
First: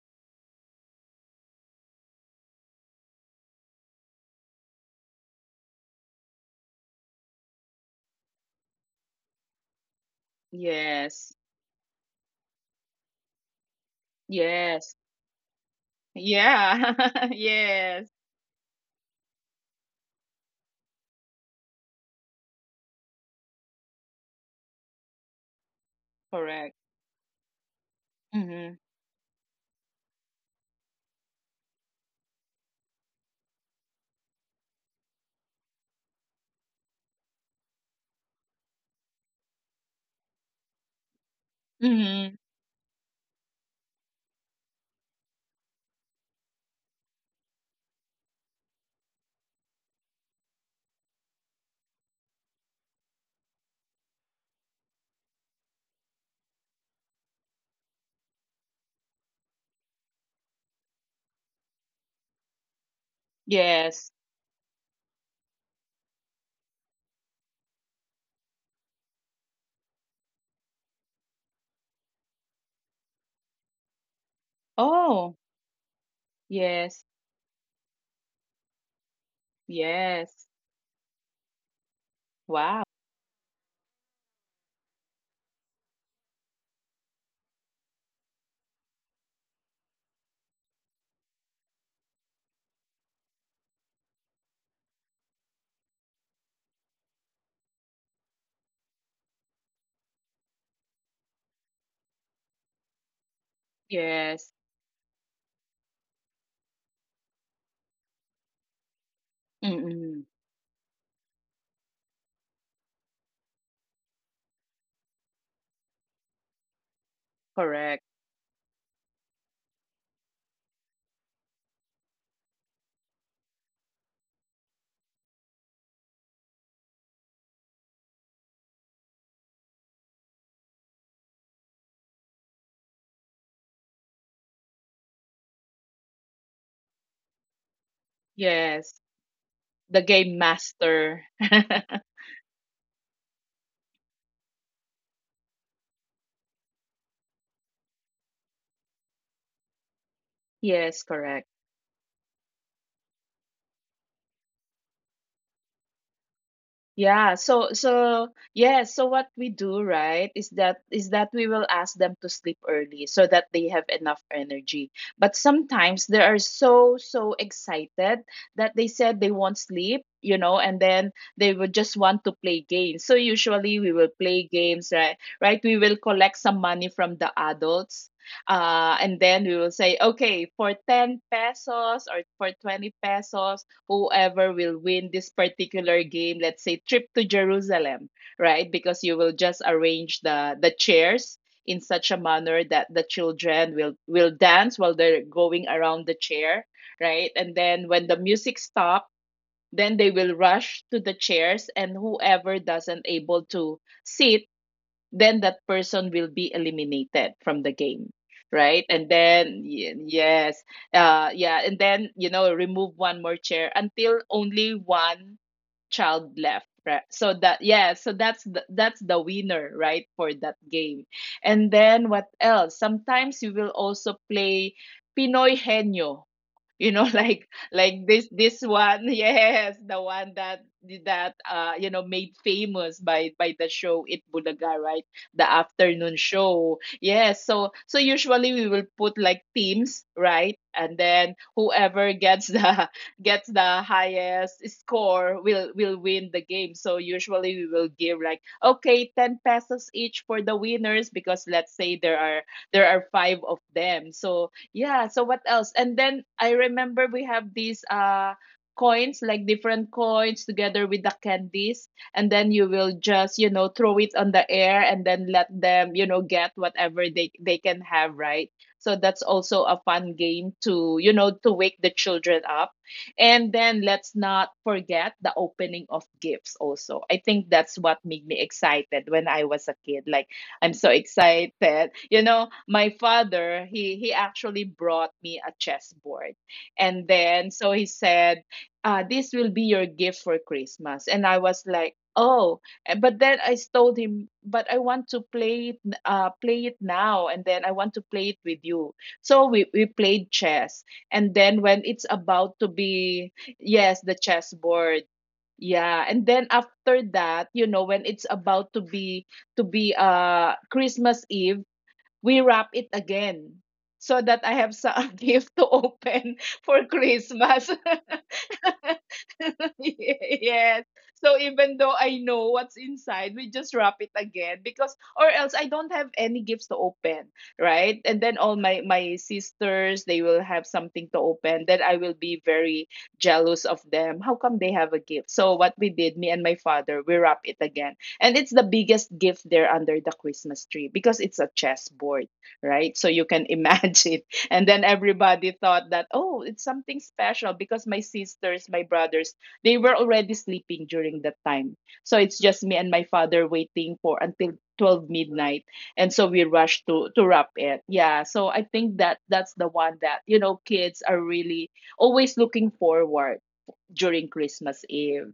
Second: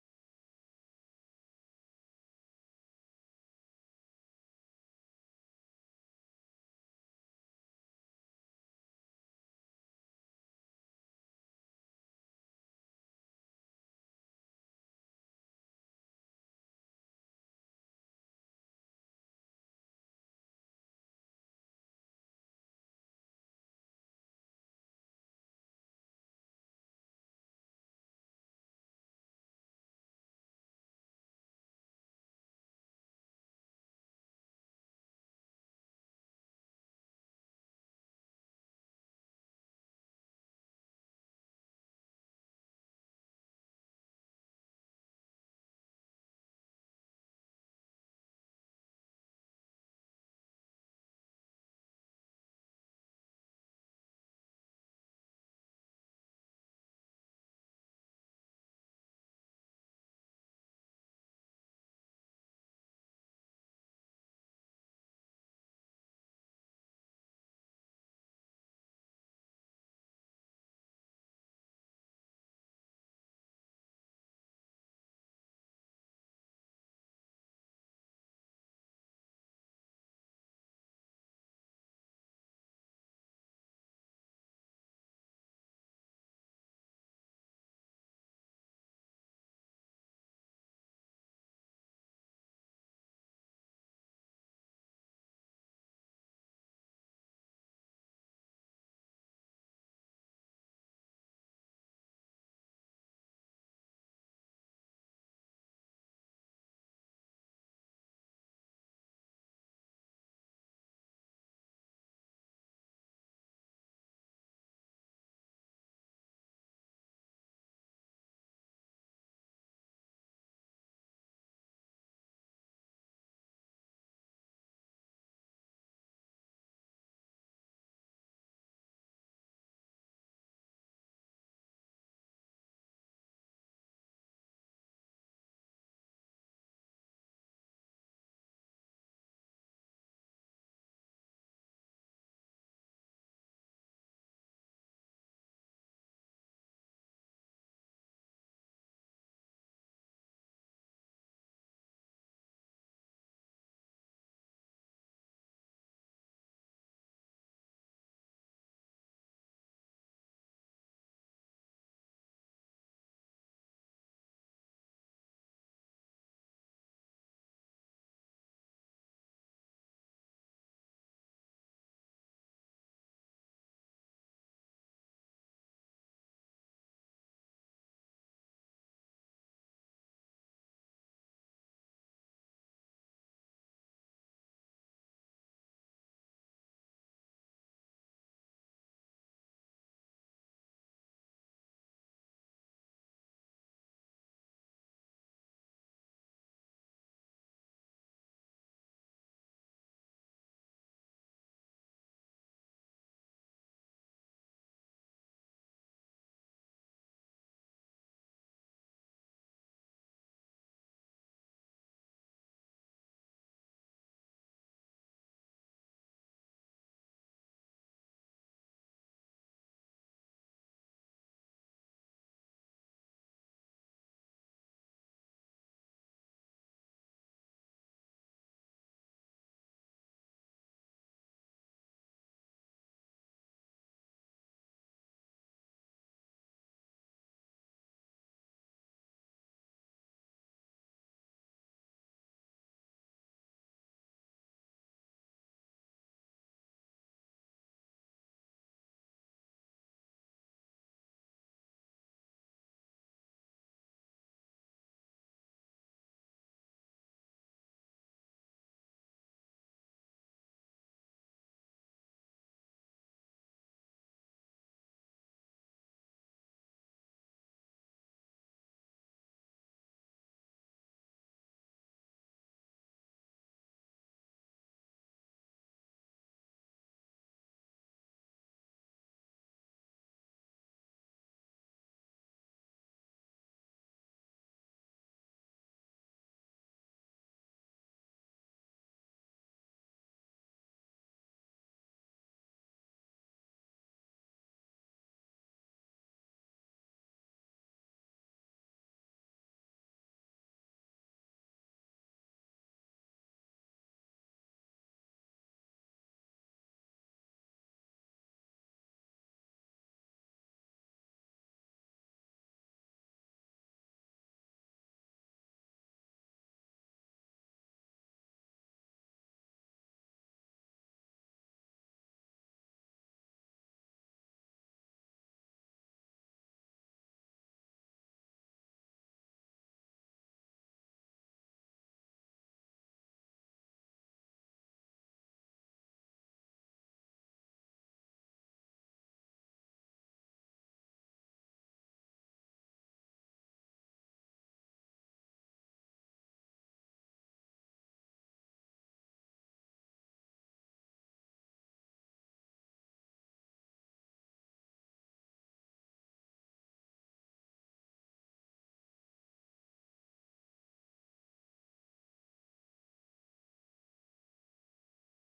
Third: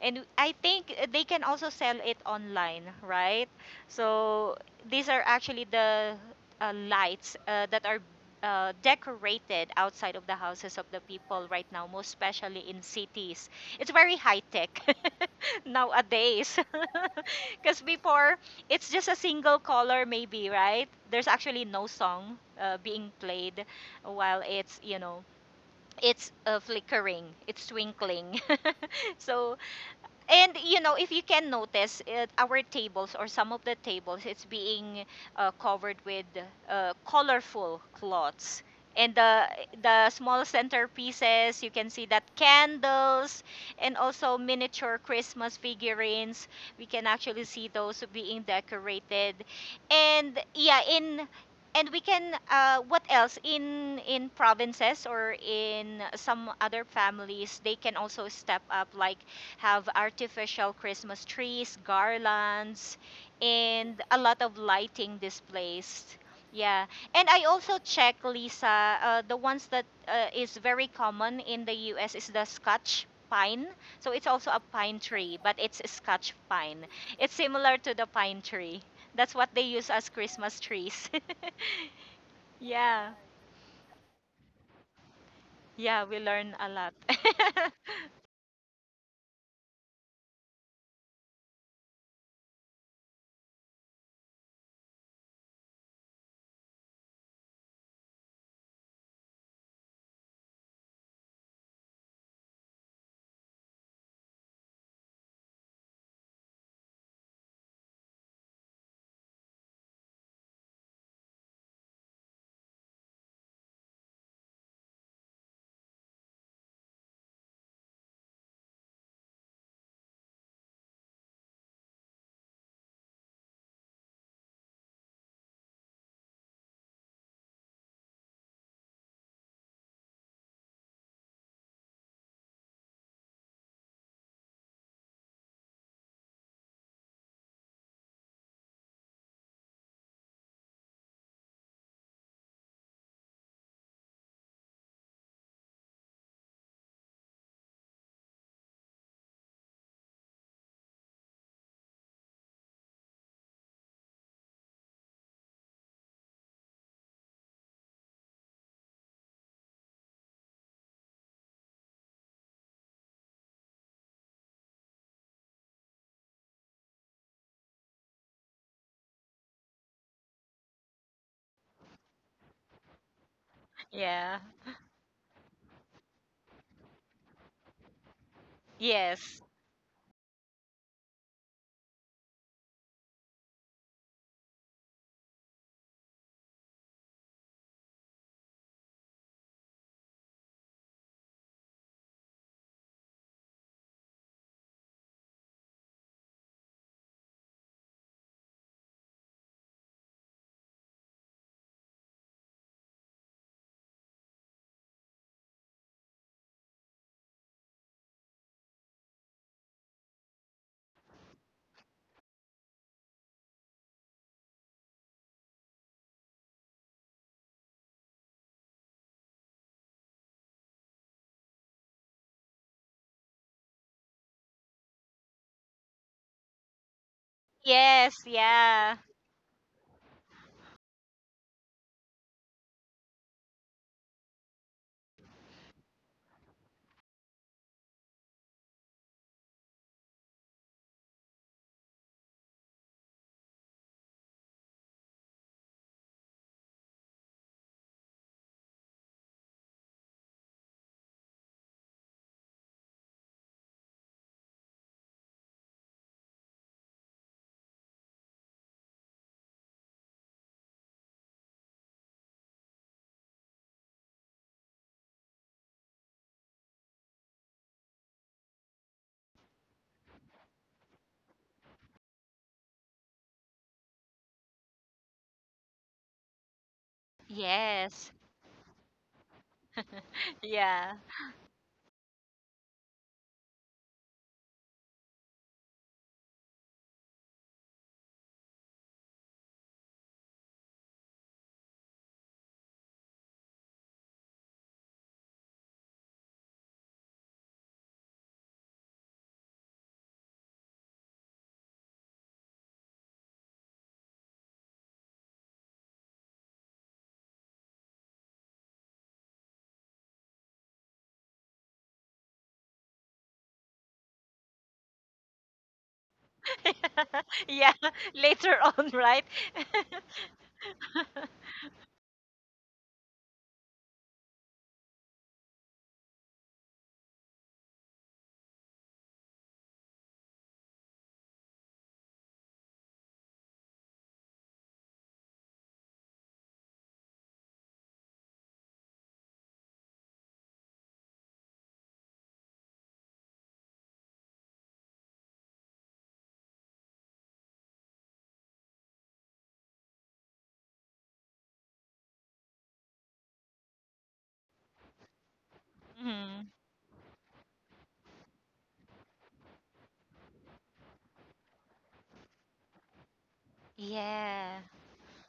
[SPEAKER 2] and I think they can also sell it online, right? So these are actually the lights that are decorated outside of the houses of the
[SPEAKER 1] Yes.
[SPEAKER 2] people right now, most especially in cities. It's very high tech
[SPEAKER 1] Yes.
[SPEAKER 2] nowadays.
[SPEAKER 1] Yeah.
[SPEAKER 2] Because
[SPEAKER 1] Yes,
[SPEAKER 2] before, it's just a single color, maybe, right? There's actually no song being played while it's, you know, it's
[SPEAKER 1] correct.
[SPEAKER 2] flickering, it's twinkling.
[SPEAKER 1] Mm-hmm.
[SPEAKER 2] So, and you know, if you can notice, it, our tables, or some of the tables, it's being covered with colorful cloths. And the small centerpieces, you can see that
[SPEAKER 1] Mm-hmm.
[SPEAKER 2] candles and also miniature Christmas figurines. We can actually see those being decorated, and yeah, in and we can what else, in provinces or in some other families, they can also step up like have artificial Christmas trees, garlands, and
[SPEAKER 1] Yes.
[SPEAKER 2] a lot of lighting displays. Yeah, and I also check, Lisa. The ones that is very common in the U.S. is the Scotch pine. So it's also a pine
[SPEAKER 1] Oh.
[SPEAKER 2] tree, but it's a Scotch pine.
[SPEAKER 1] Yes.
[SPEAKER 2] It's similar to the pine tree. That's what they use as
[SPEAKER 1] Yes.
[SPEAKER 2] Christmas trees.
[SPEAKER 1] Wow.
[SPEAKER 2] yeah, yeah, we learn a lot.
[SPEAKER 1] Yes. Mm, correct. Yes. The game master. Yes, correct. Yeah, so so yeah, so what we do, right, is that we will ask them to sleep early so that they have enough energy. But sometimes they are so excited that they said they won't sleep, you know, and then they would just want to play games. So usually we will
[SPEAKER 2] yeah.
[SPEAKER 1] play games, right? Right? We will collect some money from the adults. And
[SPEAKER 2] Yes.
[SPEAKER 1] then we will say, okay, for 10 pesos or for 20 pesos, whoever will win this particular game, let's say trip to Jerusalem, right? Because you will just arrange the chairs in such a manner that the children will dance while they're going around the chair, right? And then when the music stops, then they will rush to the chairs, and whoever doesn't able to sit, then that person will be eliminated from the game, right? And then yes. Yeah. And then, you know, remove one more chair until only one child left, right? So that, yeah, so that's the winner, right, for that game. And then what else? Sometimes you will also play pinoy henyo, you know, like
[SPEAKER 2] Yes.
[SPEAKER 1] this
[SPEAKER 2] Yeah.
[SPEAKER 1] one. Yes, the one that you know, made famous by the show It Bulaga, right? The afternoon show. Yes. So so usually we will put like teams, right? And then whoever gets the gets the highest score will win the game. So usually we will give like okay, 10 pesos each for the winners because let's say there are five of them. So yeah, so what else? And then I remember we have these coins, like different coins together with the candies, and then you will just, you know, throw it on the air and then let them, you know, get whatever they can have, right? So that's also a fun game to, you know, to wake the children up. And then let's not forget the opening of gifts also. I think that's what
[SPEAKER 2] Yes.
[SPEAKER 1] made me excited when I was a kid, like I'm so
[SPEAKER 2] Yeah.
[SPEAKER 1] excited. You know, my father, he actually brought me a chessboard. And then so he said, this will be your gift for Christmas. And I was like, oh, eh, but then I told him, but I want to play it play it now, and then I want to play it with you. So we played chess. And then when it's about to be, yes, the chessboard. Yeah, and then after that, you know, when it's about to be Christmas Eve, we wrap it again so that I have some gift to open for Christmas.
[SPEAKER 2] yeah. Later on, right?
[SPEAKER 1] Yes. So even though I know what's inside, we just wrap it again because or else I don't have any gifts to open, right? And then all my sisters, they will have something to open. Then I will be very jealous of them. How come they have a gift? So what we did, me and my father, we wrap it again. And it's the biggest gift there under the Christmas tree because it's a chessboard, right? So you can imagine. And then everybody thought that, oh, it's something special, because my sisters, my brothers, they were already sleeping during that time. So it's just me and my father waiting for until 12 midnight. And so we
[SPEAKER 2] hmm
[SPEAKER 1] rushed to wrap it. Yeah. So I think that that's the one that, you know, kids are really always looking forward during
[SPEAKER 2] Yeah.
[SPEAKER 1] Christmas Eve.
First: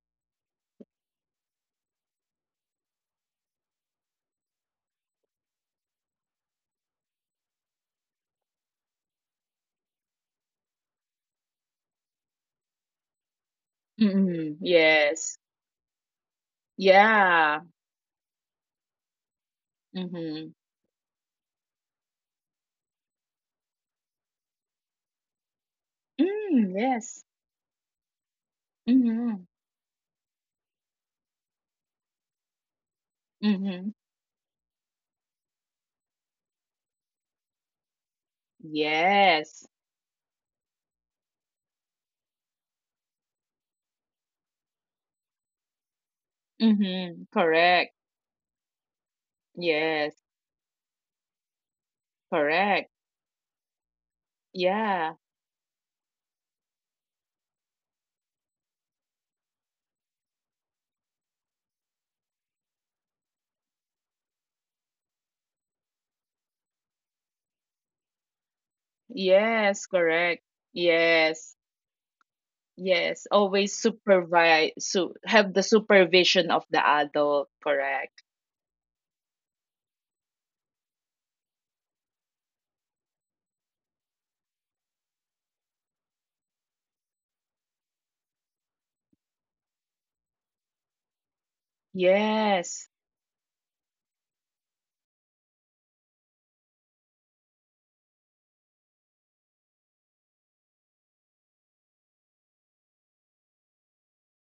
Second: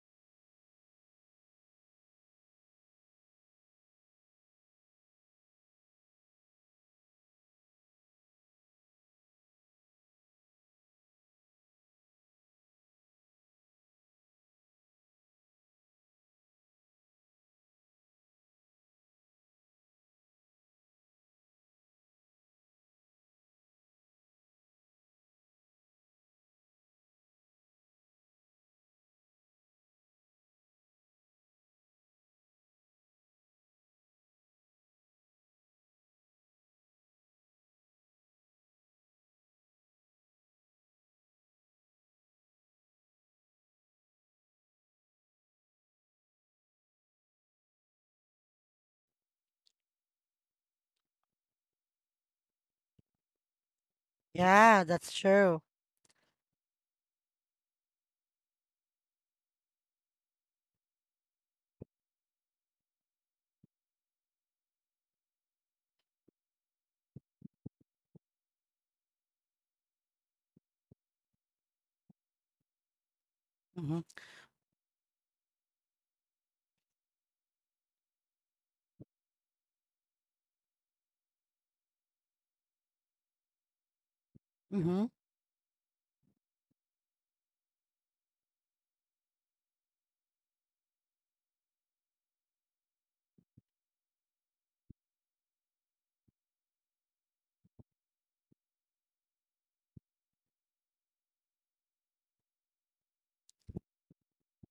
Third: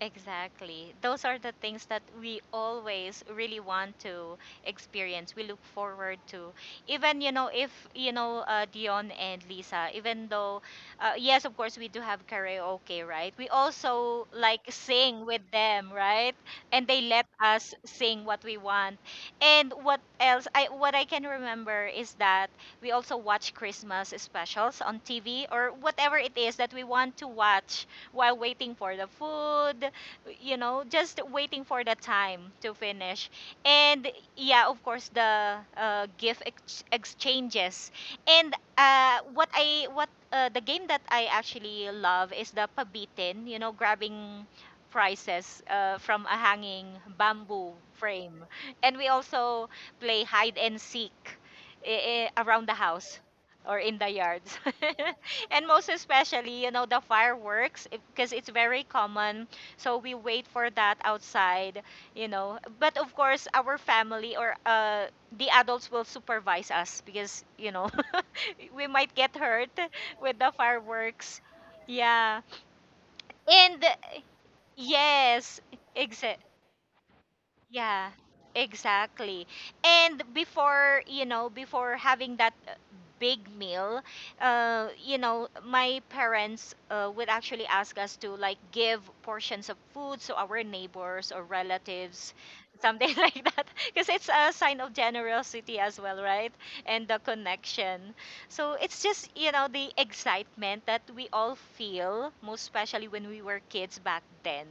[SPEAKER 2] Exactly. Those are the things that we always really want to experience. We look forward to. Even, you know, if, you know, Dion and Lisa, even though, yes, of course, we do have karaoke, right? We also like
[SPEAKER 1] Mm-hmm.
[SPEAKER 2] sing with
[SPEAKER 1] Yes.
[SPEAKER 2] them, right? And they let
[SPEAKER 1] Yeah.
[SPEAKER 2] us sing what we want. And what else?
[SPEAKER 1] Mm-hmm.
[SPEAKER 2] I what I can remember is that we also watch Christmas specials on TV, or whatever it is that
[SPEAKER 1] Mm,
[SPEAKER 2] we want to
[SPEAKER 1] yes.
[SPEAKER 2] watch while waiting for the
[SPEAKER 1] Mm-hmm.
[SPEAKER 2] food, you know, just waiting for the time to finish.
[SPEAKER 1] Mm-hmm.
[SPEAKER 2] And yeah, of course, the gift exchanges. And what
[SPEAKER 1] Yes.
[SPEAKER 2] I what the game that I actually love is the pabitin. You know, grabbing prizes from a hanging
[SPEAKER 1] Mm-hmm.
[SPEAKER 2] bamboo
[SPEAKER 1] Correct.
[SPEAKER 2] frame. And we also play
[SPEAKER 1] Yes,
[SPEAKER 2] hide and seek around the house
[SPEAKER 1] correct.
[SPEAKER 2] or in the yards.
[SPEAKER 3] Yeah, that's
[SPEAKER 1] Yeah.
[SPEAKER 3] true.
[SPEAKER 2] And most especially, you know, the fireworks, because it's very common, so we wait for that outside, you know. But of course, our family, or the adults will supervise us, because, you know, we might get hurt
[SPEAKER 1] Yes,
[SPEAKER 2] with the
[SPEAKER 1] correct.
[SPEAKER 2] fireworks.
[SPEAKER 1] Yes.
[SPEAKER 2] Yeah.
[SPEAKER 1] Yes.
[SPEAKER 2] And
[SPEAKER 1] Always
[SPEAKER 3] Mm-hmm.
[SPEAKER 1] supervise, so
[SPEAKER 2] yes,
[SPEAKER 1] have the
[SPEAKER 2] exa
[SPEAKER 1] supervision of the adult,
[SPEAKER 2] yeah,
[SPEAKER 1] correct.
[SPEAKER 2] exactly. And before, you know, before having that big meal,
[SPEAKER 3] Mm-hmm.
[SPEAKER 2] you know, my parents would actually ask us to, like, give portions of food to our neighbors or relatives,
[SPEAKER 1] Yes.
[SPEAKER 2] something like that, because it's a sign of generosity as well, right? And the connection. So it's just, you know, the excitement that we all feel, most especially when we were kids back then.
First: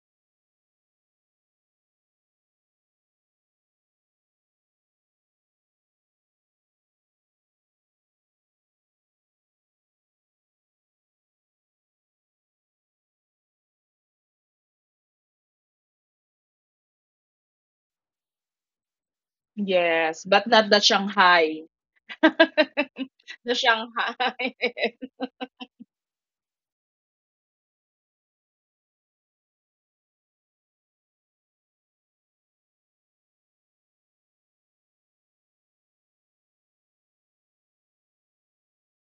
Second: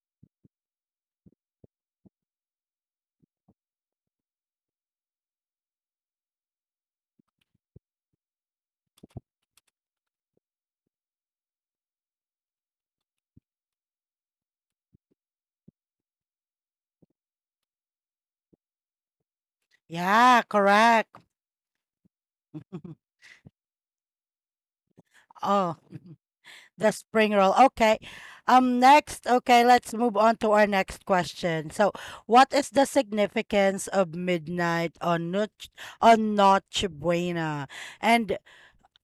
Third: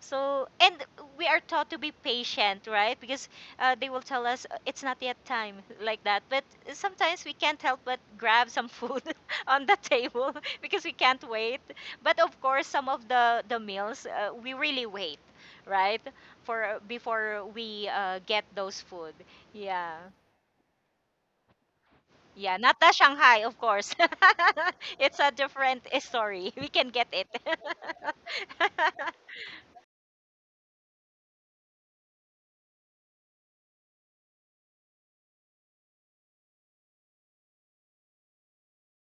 [SPEAKER 2] So, and we are taught to be patient, right? Because they will tell us, it's not yet time," like that. But sometimes we can't help but grab some food on the table because we can't wait. But of course, some of the meals we really wait, right? For before we get those food. Yeah.
[SPEAKER 1] Yes,
[SPEAKER 3] Yeah,
[SPEAKER 1] but not the
[SPEAKER 3] correct.
[SPEAKER 1] Shanghai.
[SPEAKER 2] Yeah, not the Shanghai,
[SPEAKER 1] The
[SPEAKER 2] of course.
[SPEAKER 1] Shanghai.
[SPEAKER 2] It's a
[SPEAKER 3] Oh,
[SPEAKER 2] different story. We can
[SPEAKER 3] the
[SPEAKER 2] get it.
[SPEAKER 3] spring roll. Okay. Okay, let's move on to our next question. So, what is the significance of midnight on Noche Buena? And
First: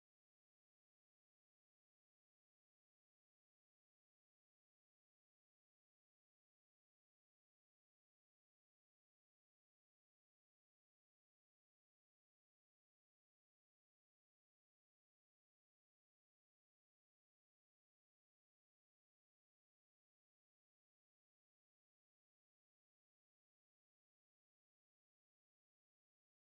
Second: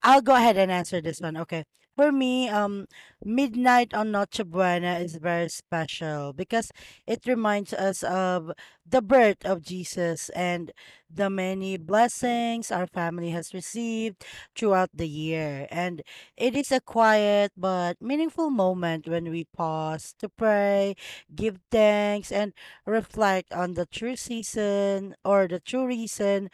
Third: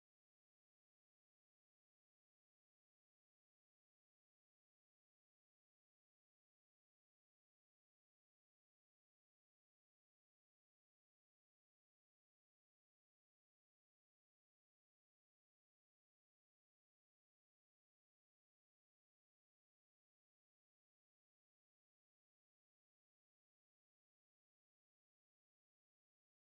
[SPEAKER 3] I'll go ahead and answer this one. Okay. For me, midnight on Noche Buena is very special because it reminds us of the birth of Jesus and the many blessings our family has received throughout the year. And it is a quiet but meaningful moment when we pause to pray, give thanks, and reflect on the true season or the true reason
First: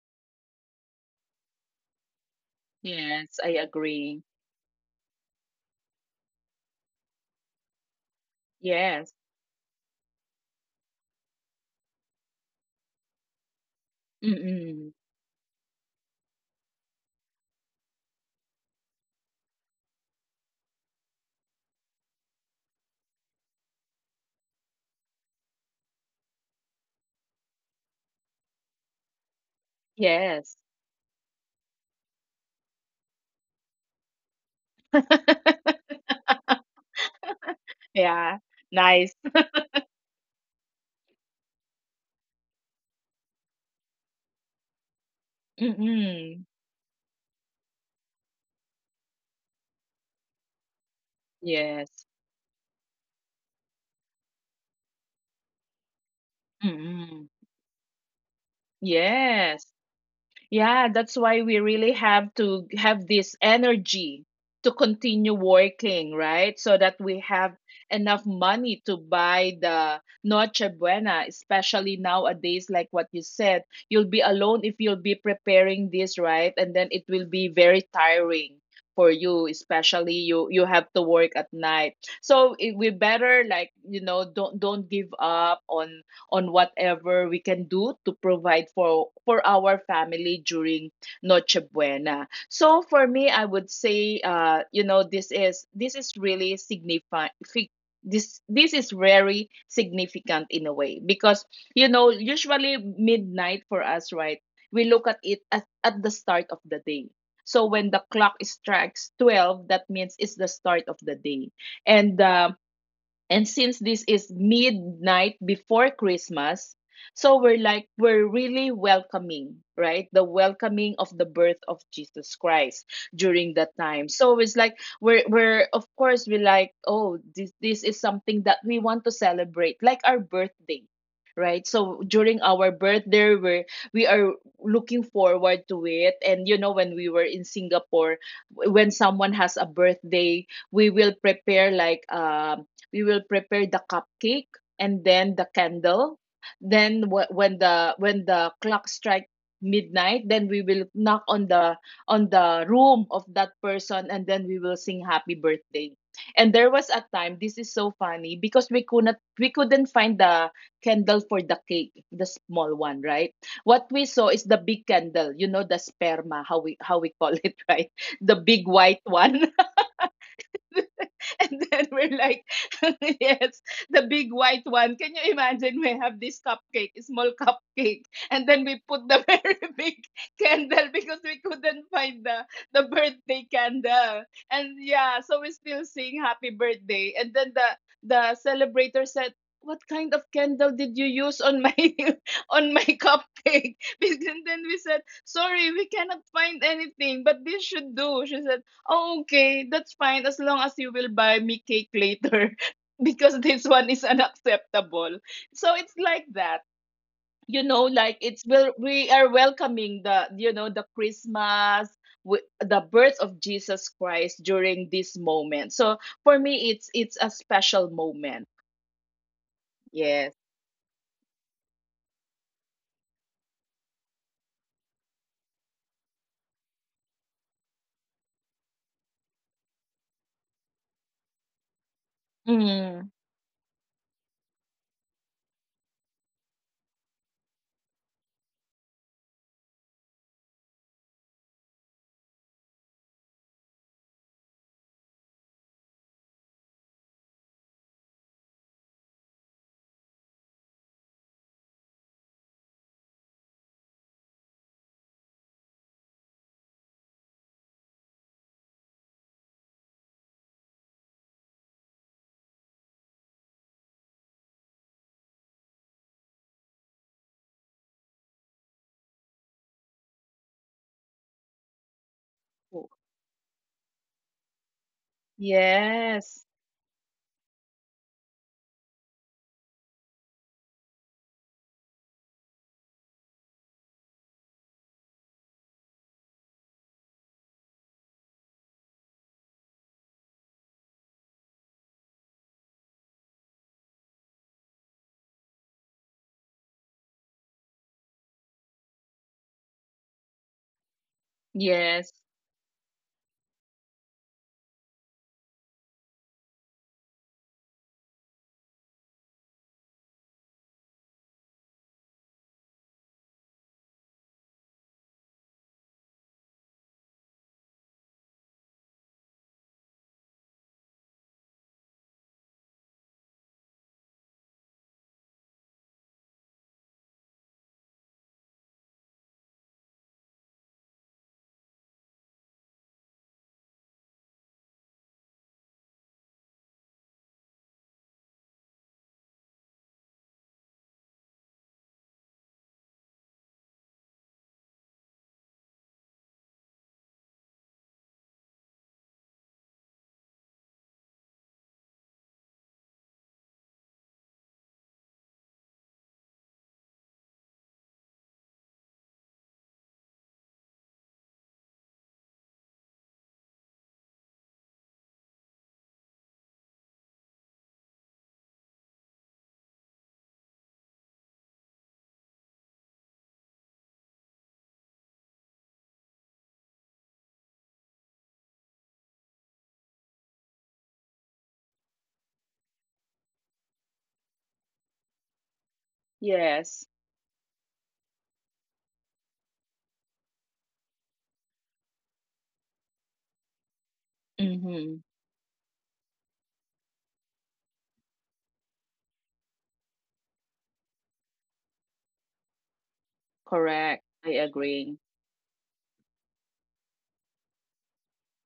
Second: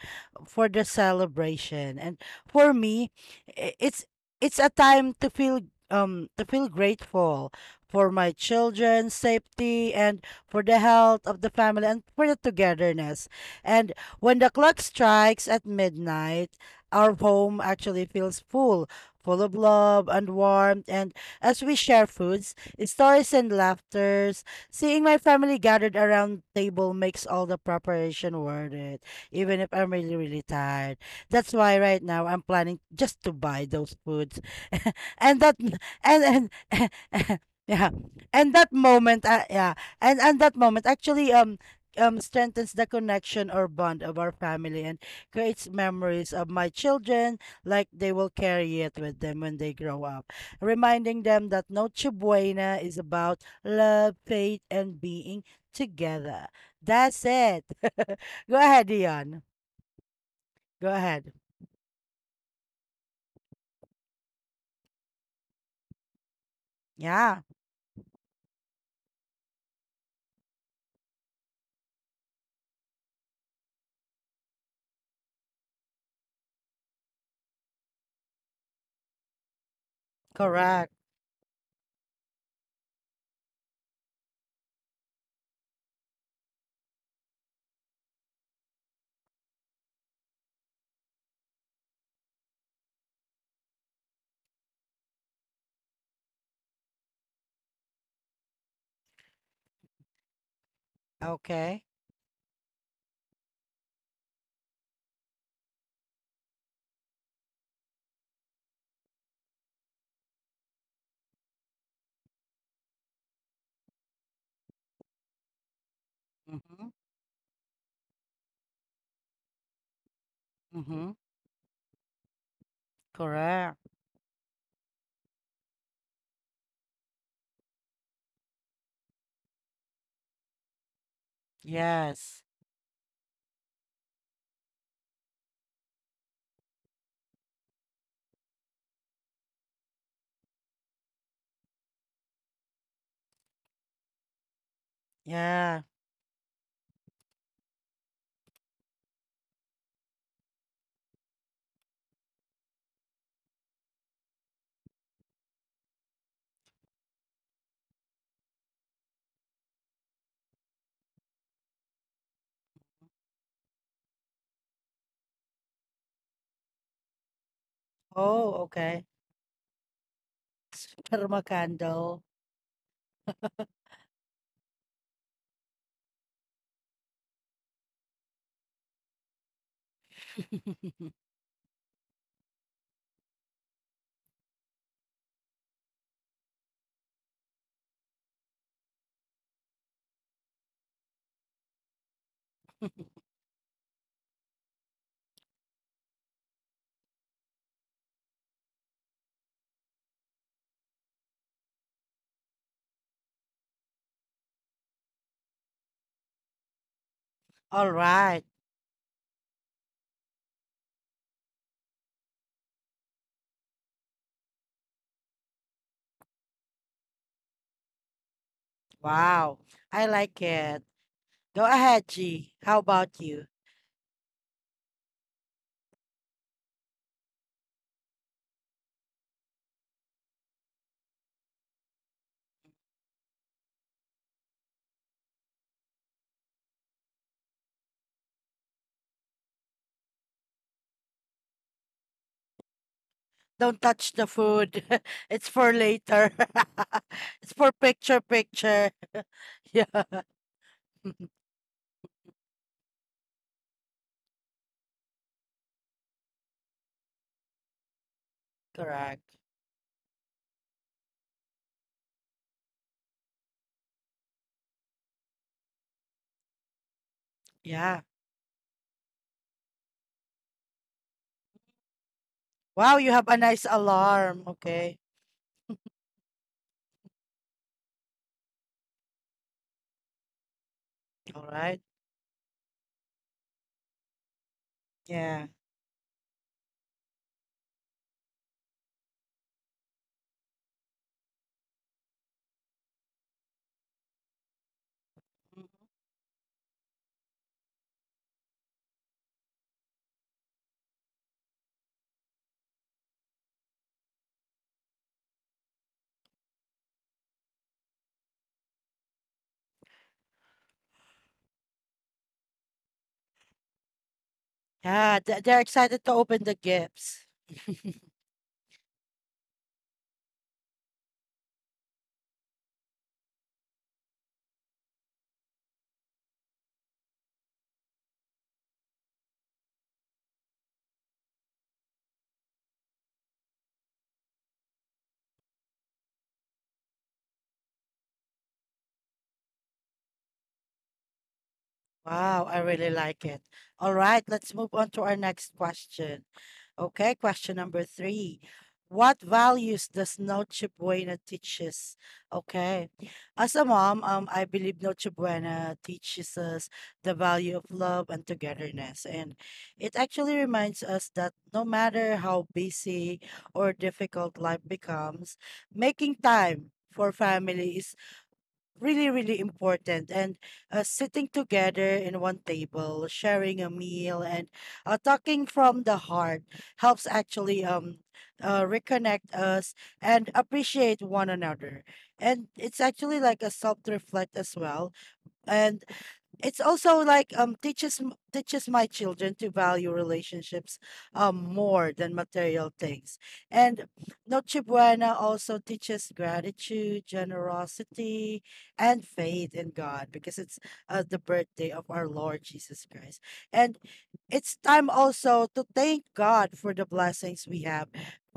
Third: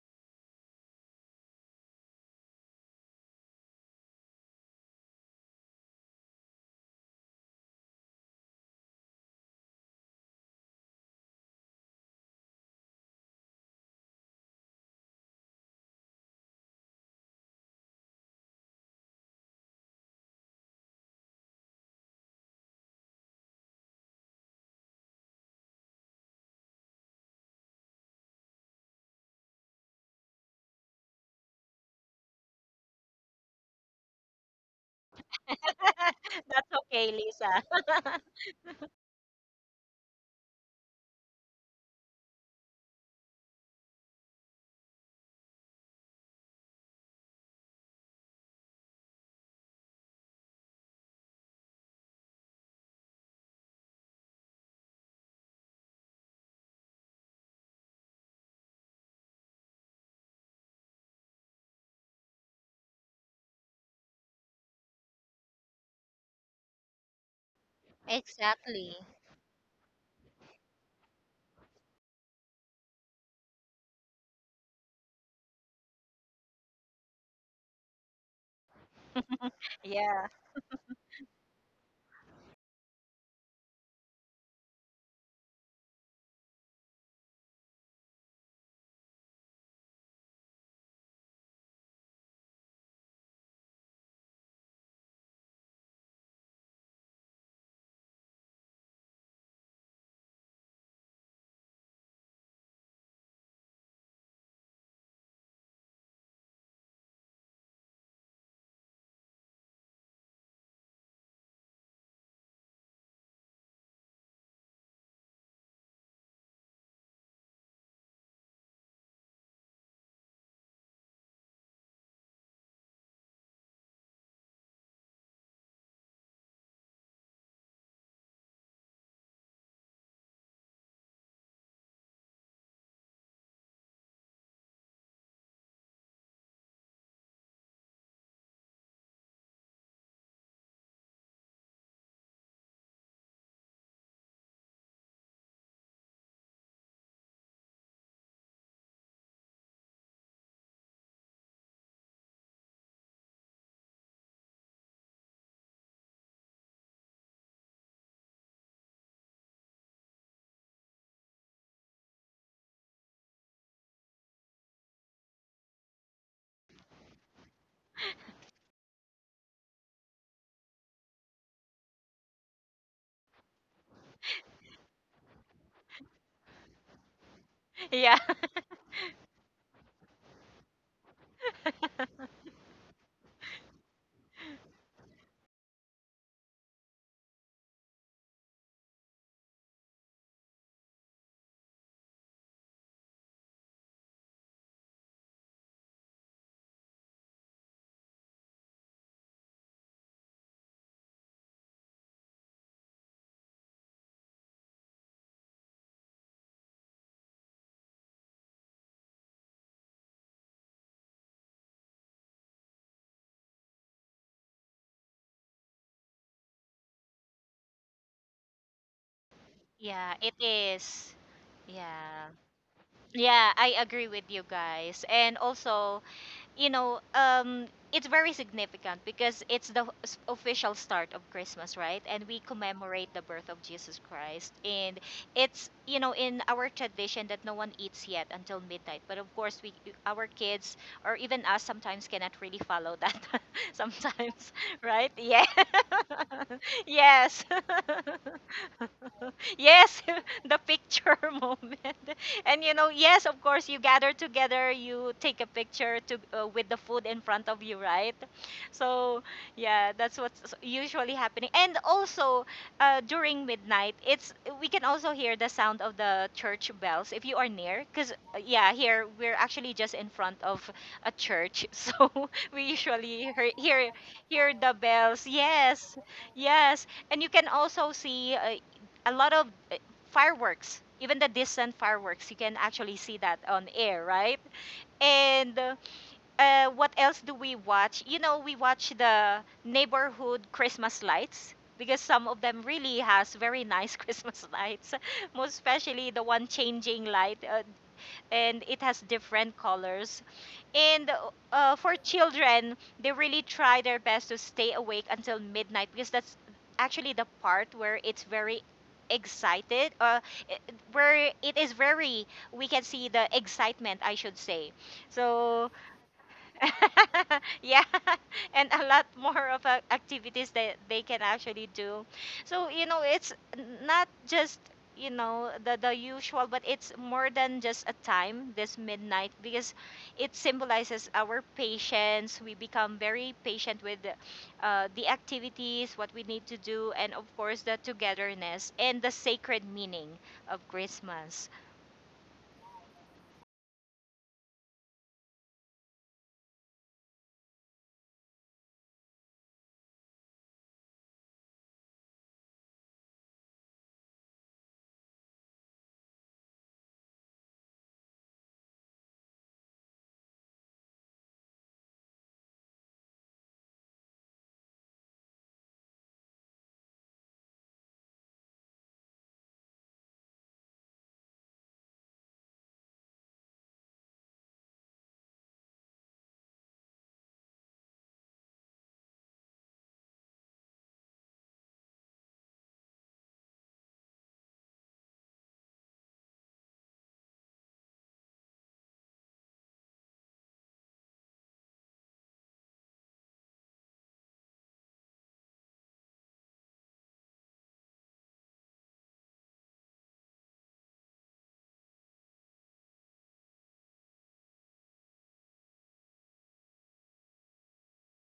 [SPEAKER 3] for the celebration. And for me,
[SPEAKER 1] Yes, I
[SPEAKER 3] i- it's
[SPEAKER 1] agree.
[SPEAKER 3] it's a time to feel grateful for my children's
[SPEAKER 1] Yes.
[SPEAKER 3] safety and for the health of the family and for the togetherness. And when the clock
[SPEAKER 1] Mm-mm.
[SPEAKER 3] strikes at midnight, our home actually feels full, full of love and warmth. And as we share foods, stories, and laughters, seeing my family gathered around table makes all the preparation worth it, even if I'm really, really
[SPEAKER 1] Yes.
[SPEAKER 3] tired. That's why right now I'm planning just to buy those foods. and that and
[SPEAKER 2] That's
[SPEAKER 3] and
[SPEAKER 2] okay, Lisa.
[SPEAKER 3] yeah.
[SPEAKER 1] Yeah.
[SPEAKER 3] And that
[SPEAKER 1] Nice.
[SPEAKER 3] moment yeah. And that moment actually strengthens the connection or bond of our family and creates memories
[SPEAKER 1] Mm-mm.
[SPEAKER 3] of my children like they will carry it with them when they grow up. Reminding them that
[SPEAKER 1] Yes.
[SPEAKER 3] Noche Buena is about love, faith and being together.
[SPEAKER 1] Mm-mm.
[SPEAKER 3] That's it. Go ahead, Dion.
[SPEAKER 1] Yes. Yeah,
[SPEAKER 3] Go
[SPEAKER 1] that's why
[SPEAKER 3] ahead.
[SPEAKER 1] we really have to have this energy to continue working, right? So that we
[SPEAKER 3] Yeah.
[SPEAKER 1] have enough money to
[SPEAKER 2] Exactly.
[SPEAKER 1] buy the Noche Buena, especially nowadays, like what you said. You'll be alone if you'll be preparing this, right? And then it will be very tiring for you, especially
[SPEAKER 2] Yeah.
[SPEAKER 1] you have
[SPEAKER 3] Correct.
[SPEAKER 1] to work at night. We better, like, don't give up on whatever we can do to provide for our family during Noche Buena. So for me, I would say, you know, this is really significant. This is very significant in a way because
[SPEAKER 3] Okay.
[SPEAKER 1] you know usually midnight for us, right? We look at it at the start of the day. So when the clock strikes 12, that means it's the start of the day, and um, and since this is midnight before Christmas,
[SPEAKER 3] Mm-hmm.
[SPEAKER 1] so we're like, we're really welcoming, right? The welcoming of
[SPEAKER 3] Mm-hmm.
[SPEAKER 1] the birth of Jesus Christ during that
[SPEAKER 3] Correct.
[SPEAKER 1] time. So it's like, we're of course, we're like, oh, this is something that we want to celebrate, like our birthday. Right. So during
[SPEAKER 3] Yes.
[SPEAKER 1] our birthday, we are looking forward to it. And, you know, when we were in Singapore, when someone has a birthday, we will prepare like we will prepare the cupcake and then the
[SPEAKER 3] Yeah.
[SPEAKER 1] candle then when the clock strike midnight, then we will knock on the room of that person and then we will sing happy birthday. And there was a time, this is so funny because we couldn't find the candle for the cake, the small one, right? What we saw is the big candle, you know, the sperma, how we call it right, the
[SPEAKER 3] Oh,
[SPEAKER 1] big white
[SPEAKER 3] okay.
[SPEAKER 1] one.
[SPEAKER 3] Sperma
[SPEAKER 1] And then we're
[SPEAKER 3] candle.
[SPEAKER 1] like, yes, the big white one. Can you imagine? We have this cupcake, a small cupcake,
[SPEAKER 2] Yeah.
[SPEAKER 1] and then we put the very big candle because we couldn't find the birthday candle. And yeah, so we still sing happy birthday. And then the celebrator said, "What kind of candle did you use on my on my cupcake?" And then we said, "Sorry, we cannot find anything, but this should do." She said, "Okay, that's fine as long as you will buy me cake later because this one is unacceptable." So it's like that. You know,
[SPEAKER 3] All
[SPEAKER 1] like,
[SPEAKER 3] right.
[SPEAKER 1] we are welcoming the, you know, the Christmas, the birth of Jesus Christ during this moment. So for me, it's a special moment.
[SPEAKER 3] Wow. I
[SPEAKER 2] Yeah,
[SPEAKER 1] Yes.
[SPEAKER 2] it
[SPEAKER 3] like it.
[SPEAKER 2] is.
[SPEAKER 3] Go ahead,
[SPEAKER 2] Yeah.
[SPEAKER 3] G. How about you?
[SPEAKER 2] Yeah, I agree with you guys. And also, you know, it's very significant because it's the official start of Christmas, right? And we
[SPEAKER 1] Mm.
[SPEAKER 2] commemorate the birth of Jesus Christ. And it's, you know, in our tradition that no one eats yet until midnight. But of course, we, our kids, or even us, sometimes cannot really follow that
[SPEAKER 3] Don't touch the
[SPEAKER 2] sometimes,
[SPEAKER 3] food.
[SPEAKER 2] right?
[SPEAKER 3] It's
[SPEAKER 2] Yeah.
[SPEAKER 3] for later.
[SPEAKER 2] yes.
[SPEAKER 3] It's for picture picture.
[SPEAKER 2] yes,
[SPEAKER 3] Yeah.
[SPEAKER 2] the picture moment. And you know, yes, of course, you gather together, you take a picture to with the food in front of you, right? So
[SPEAKER 3] Correct.
[SPEAKER 2] yeah, that's what's usually happening. And also during midnight, it's we can also hear the sound of the church bells if you are near,
[SPEAKER 3] Yeah.
[SPEAKER 2] because yeah, here we're actually just in front of a church, so we
[SPEAKER 3] Wow, you
[SPEAKER 2] usually
[SPEAKER 3] have a
[SPEAKER 2] hear
[SPEAKER 3] nice
[SPEAKER 2] hear,
[SPEAKER 3] alarm.
[SPEAKER 2] hear the
[SPEAKER 3] Okay.
[SPEAKER 2] bells. Yes,
[SPEAKER 1] Yes.
[SPEAKER 2] yes, and you can also see a lot of fireworks, even the distant
[SPEAKER 3] Alright.
[SPEAKER 2] fireworks. You can actually see that on air, right?
[SPEAKER 3] Yeah.
[SPEAKER 2] And what else do we watch? You know, we watch the neighborhood Christmas lights because some of them really has very nice Christmas lights, most especially the one changing light, and it has different colors. And For
[SPEAKER 1] Yes.
[SPEAKER 2] children, they really try their best to stay awake until midnight because that's actually the part where it's very excited uh, i- where it is very, we can see the excitement, I should say.
[SPEAKER 3] Yeah, they're
[SPEAKER 2] So
[SPEAKER 3] excited to open the gifts.
[SPEAKER 2] yeah, and a lot more of activities that they can actually do. So, you know, it's not just the usual, but it's more than just a time, this midnight, because it symbolizes our patience. We become very patient with the activities, what we need to do, and of course, the togetherness and the sacred meaning of Christmas.
[SPEAKER 3] Wow, I really like it. All right, let's move on to our next question. Okay, question number three. What values does Noche Buena teaches? Okay. As a mom, I believe Noche Buena teaches us the value of love and togetherness. And it actually reminds us that no matter how busy or difficult life becomes, making time for family is really, really important. And sitting together in one table, sharing a meal, and talking from the heart helps actually reconnect us and appreciate one another. And it's actually like a self reflect as well. And it's
[SPEAKER 1] Yes.
[SPEAKER 3] also like teaches teaches my children to value relationships more than material things and noche
[SPEAKER 1] Mm-hmm.
[SPEAKER 3] buena also teaches gratitude generosity and faith in god because it's the birthday of our lord jesus christ and
[SPEAKER 1] Correct. I
[SPEAKER 3] it's time
[SPEAKER 1] agree.
[SPEAKER 3] also to thank God for the blessings we have.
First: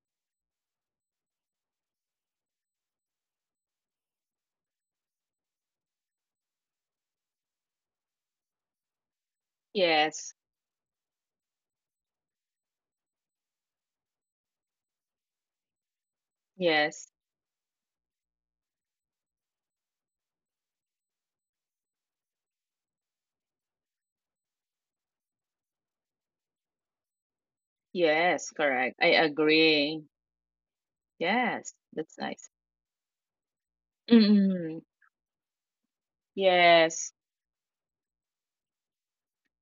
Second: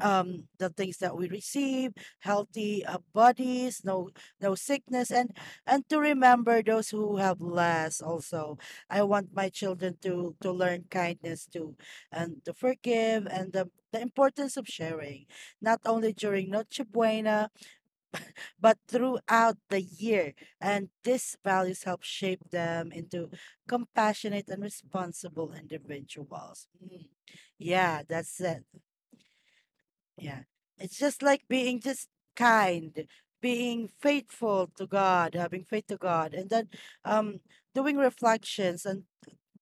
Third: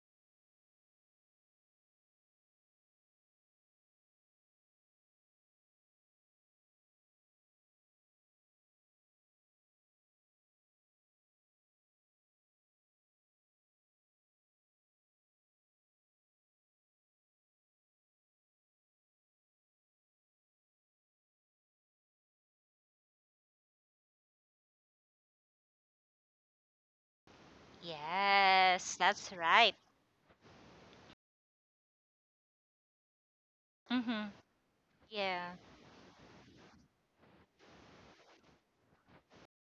[SPEAKER 3] The things that we receive, healthy bodies, no sickness, and to remember those who have less. Also, I want my children
[SPEAKER 1] Yes.
[SPEAKER 3] to learn kindness too, and to forgive, and the importance of sharing, not only during Noche
[SPEAKER 1] Yes.
[SPEAKER 3] Buena but throughout the year. And these values help shape them into compassionate and responsible individuals. Mm. Yeah, that's
[SPEAKER 1] Yes,
[SPEAKER 3] it.
[SPEAKER 2] Yes,
[SPEAKER 1] correct. I
[SPEAKER 2] that's right.
[SPEAKER 1] agree.
[SPEAKER 3] Yeah. It's just like
[SPEAKER 1] Yes,
[SPEAKER 3] being just
[SPEAKER 1] that's nice.
[SPEAKER 3] kind, being
[SPEAKER 2] Mm-hmm.
[SPEAKER 3] faithful
[SPEAKER 1] Mm-mm.
[SPEAKER 3] to God,
[SPEAKER 2] Yeah.
[SPEAKER 3] having faith to God, and then
[SPEAKER 1] Yes,
[SPEAKER 3] um doing reflections and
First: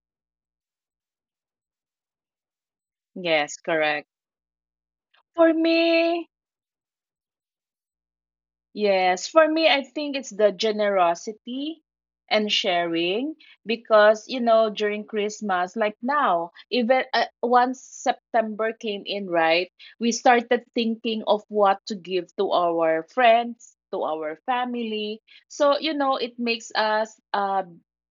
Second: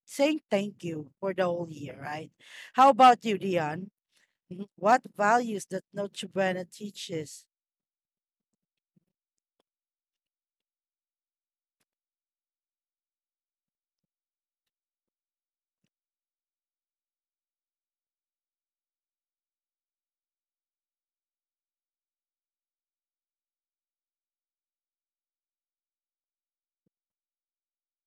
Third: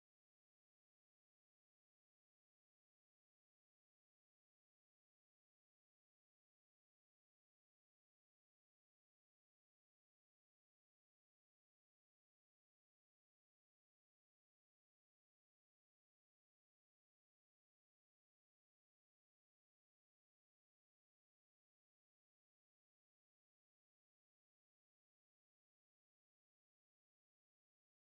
[SPEAKER 3] saying thank you for the whole year, right? How about you,
[SPEAKER 1] yes,
[SPEAKER 3] Dion?
[SPEAKER 1] correct.
[SPEAKER 3] Mhm. What
[SPEAKER 1] For
[SPEAKER 3] values that Noche
[SPEAKER 1] me,
[SPEAKER 3] Buena teaches?
[SPEAKER 1] yes, for me, I think it's the generosity and sharing because, you know, during Christmas, like now, even once September came in, right, we started thinking of what to give to our friends, to our family. So, you know, it makes us,